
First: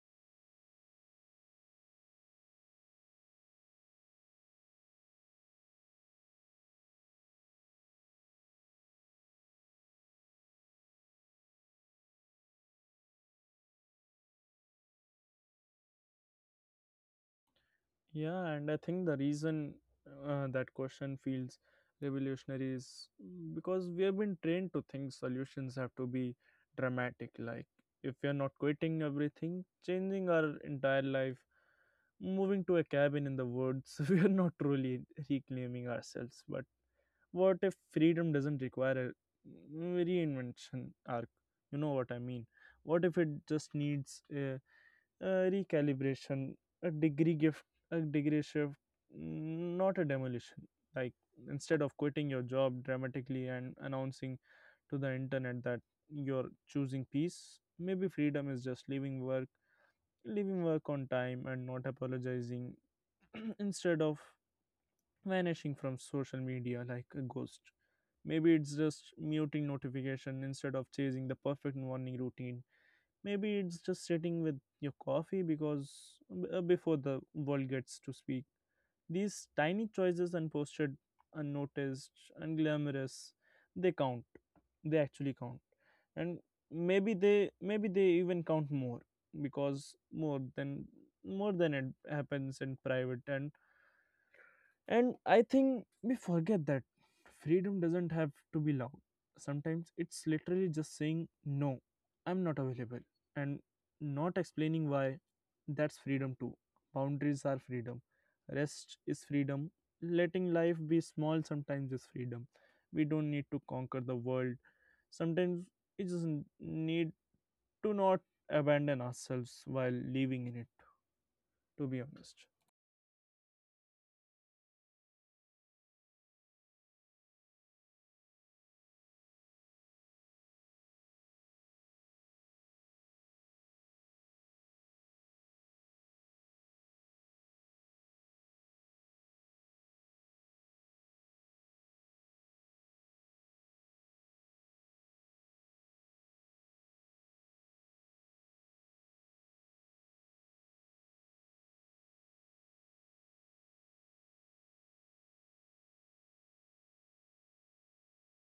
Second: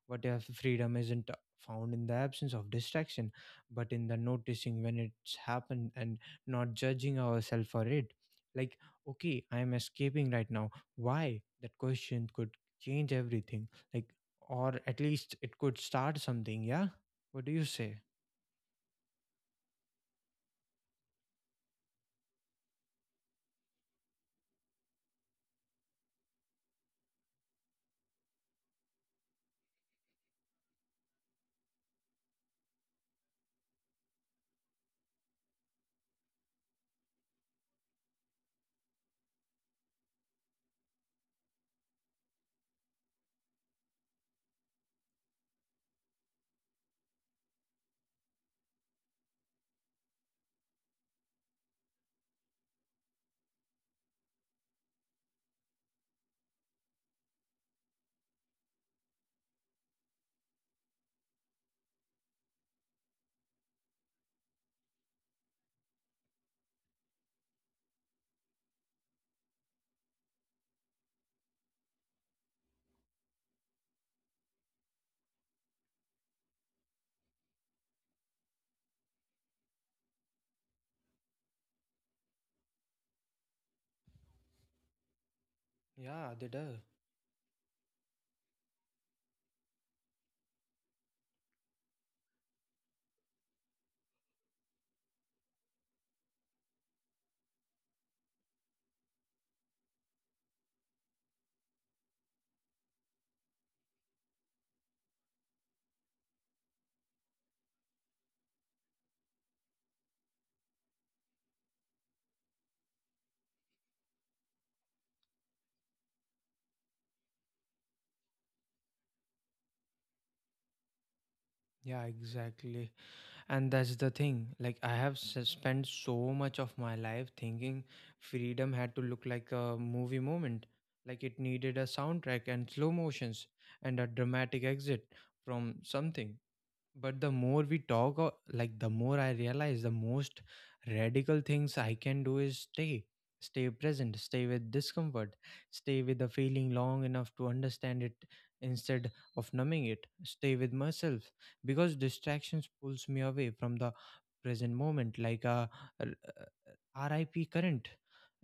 What if freedom isn't found in the absence of distraction, but in the noticing when it's happened and not judging ourselves for it? Like, okay, I am escaping right now. Why? That question could change everything, like, or at least it could start something. Yeah, what do you say?
Yeah, and I think the reason that question feels revolutionary is because we have been trained to think solutions have to be dramatic. Like, if we are not quitting everything, changing our entire life, moving to a cabin in the woods, we are not truly reclaiming ourselves. But what if freedom doesn't require a reinvention arc? You know what I mean. What if it just needs a recalibration, a degree gift, a degree shift, not a demolition? Like instead of quitting your job dramatically and announcing to the internet that you're choosing peace, maybe freedom is just leaving work on time and not apologizing instead of vanishing from social media like a ghost. Maybe it's just muting notification instead of chasing the perfect morning routine. Maybe it's just sitting with your coffee because before the world gets to speak. These tiny choices, unposted, unnoticed, unglamorous, they count. They actually count.
Yeah,
And
they do.
maybe they even count more because more than it happens in private. And I think we forget that freedom doesn't have to be loud. Sometimes it's literally just saying, no, I'm not available, and not explaining why. That's freedom too. Boundaries are freedom. Rest is freedom. Letting life be small sometimes is freedom. We don't need to conquer the world. Sometimes we just need to not abandon ourselves while living in it, to be
Yeah,
honest.
exactly. And that's the thing, like I have spent so much of my life thinking freedom had to look like a movie moment, like it needed a soundtrack and slow motions and a dramatic exit from something. But the more we talk, like the more I realize the most radical things I can do is stay, stay present, stay with discomfort, stay with the feeling long enough to understand it instead of numbing it, stay with myself, because distractions pulls me away from the present moment like a RIP current.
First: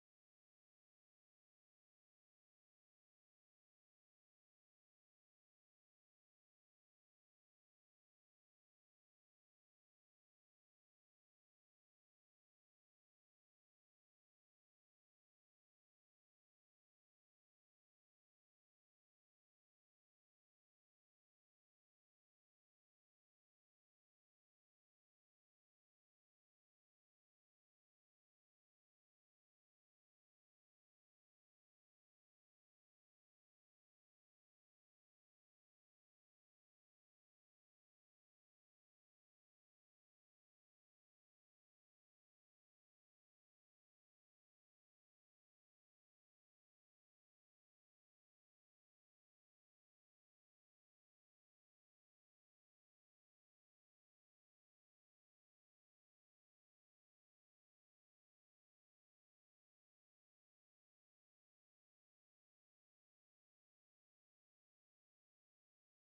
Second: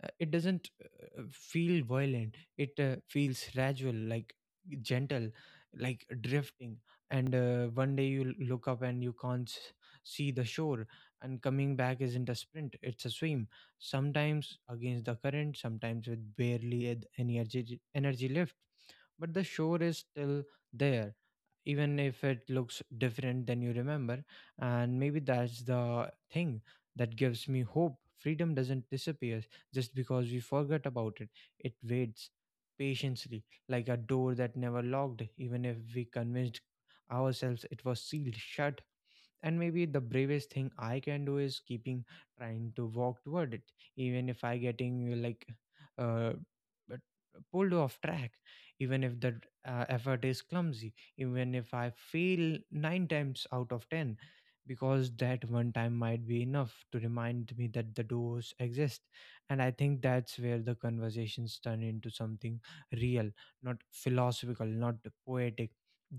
It doesn't feel violent. It feels gradual, like gentle, like drifting. And one day you look up and you can't see the shore. And coming back isn't a sprint; it's a swim. Sometimes against the current, sometimes with barely any energy left. But the shore is still there, even if it looks different than you remember. And maybe that's the thing that gives me hope. Freedom doesn't disappear just because we forget about it. It waits patiently, like a door that never locked, even if we convinced ourselves it was sealed shut. And maybe the bravest thing I can do is keeping trying to walk toward it, even if I getting uh pulled off track, even if the effort is clumsy, even if I fail 9 times out of 10, because that one time might be enough to remind me that the doors exist. And I think that's where the conversations turn into something real. Not philosophical, not poetic,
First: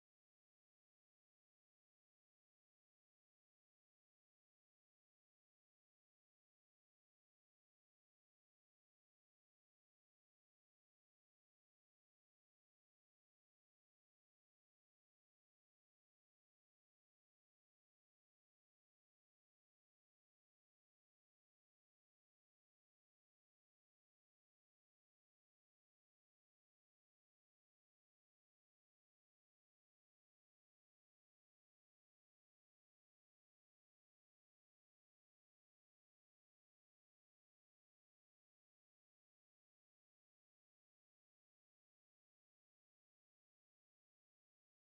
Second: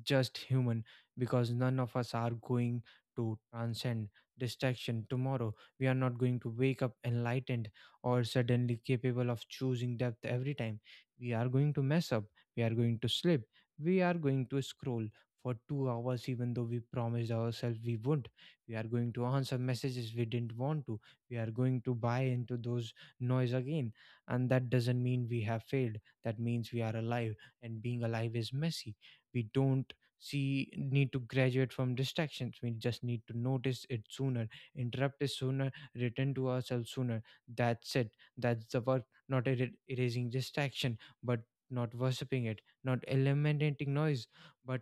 just human, because none of us are going to transcend distraction. Tomorrow, we are not going to wake up enlightened or suddenly capable of choosing depth every time. We are going to mess up, we are going to slip, we are going to scroll for 2 hours, even though we promised ourselves we wouldn't. We are going to answer messages we didn't want to, we are going to buy into those noise again. And that doesn't mean we have failed, that means we are alive, and being alive is messy. We don't she need to graduate from distractions, we just need to notice it sooner, interrupt it sooner, return to ourselves sooner. That's it, that's the work. Not erasing distraction, but not worshipping it, not eliminating noise, but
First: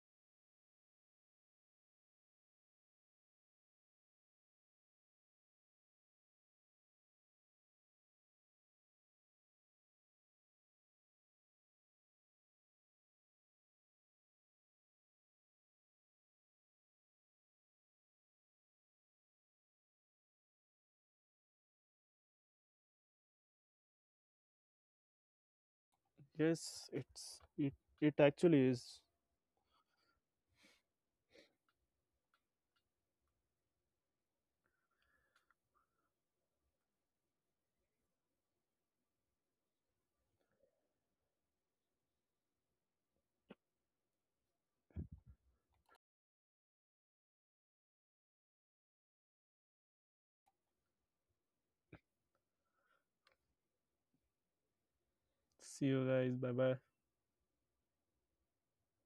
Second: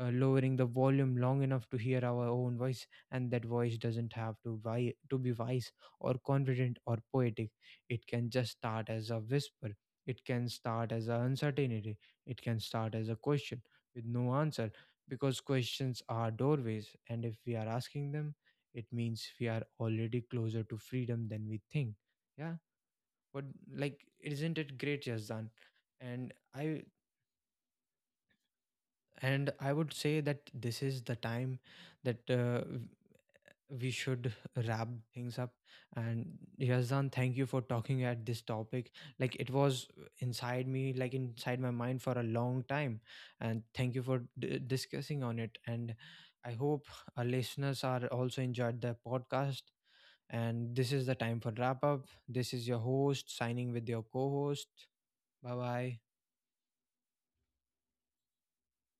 lowering the volume long enough to hear our own voice. And that voice doesn't have to be wise or confident or poetic. It can just start as a whisper, it can start as an uncertainty, it can start as a question with no answer, because questions are doorways, and if we are asking them, it means we are already closer to freedom than we think. Yeah, but like, isn't it great, Yazdan? And I
Yes, it actually is.
and I would say that this is the time that we should wrap things up. And Yazdan, thank you for talking at this topic, like it was inside me, like inside my mind for a long time, and thank you for discussing on it. And I hope our listeners are also enjoyed the podcast, and this is the time for wrap up. This is your host signing with your co-host. Bye
See
bye.
you guys. Bye bye.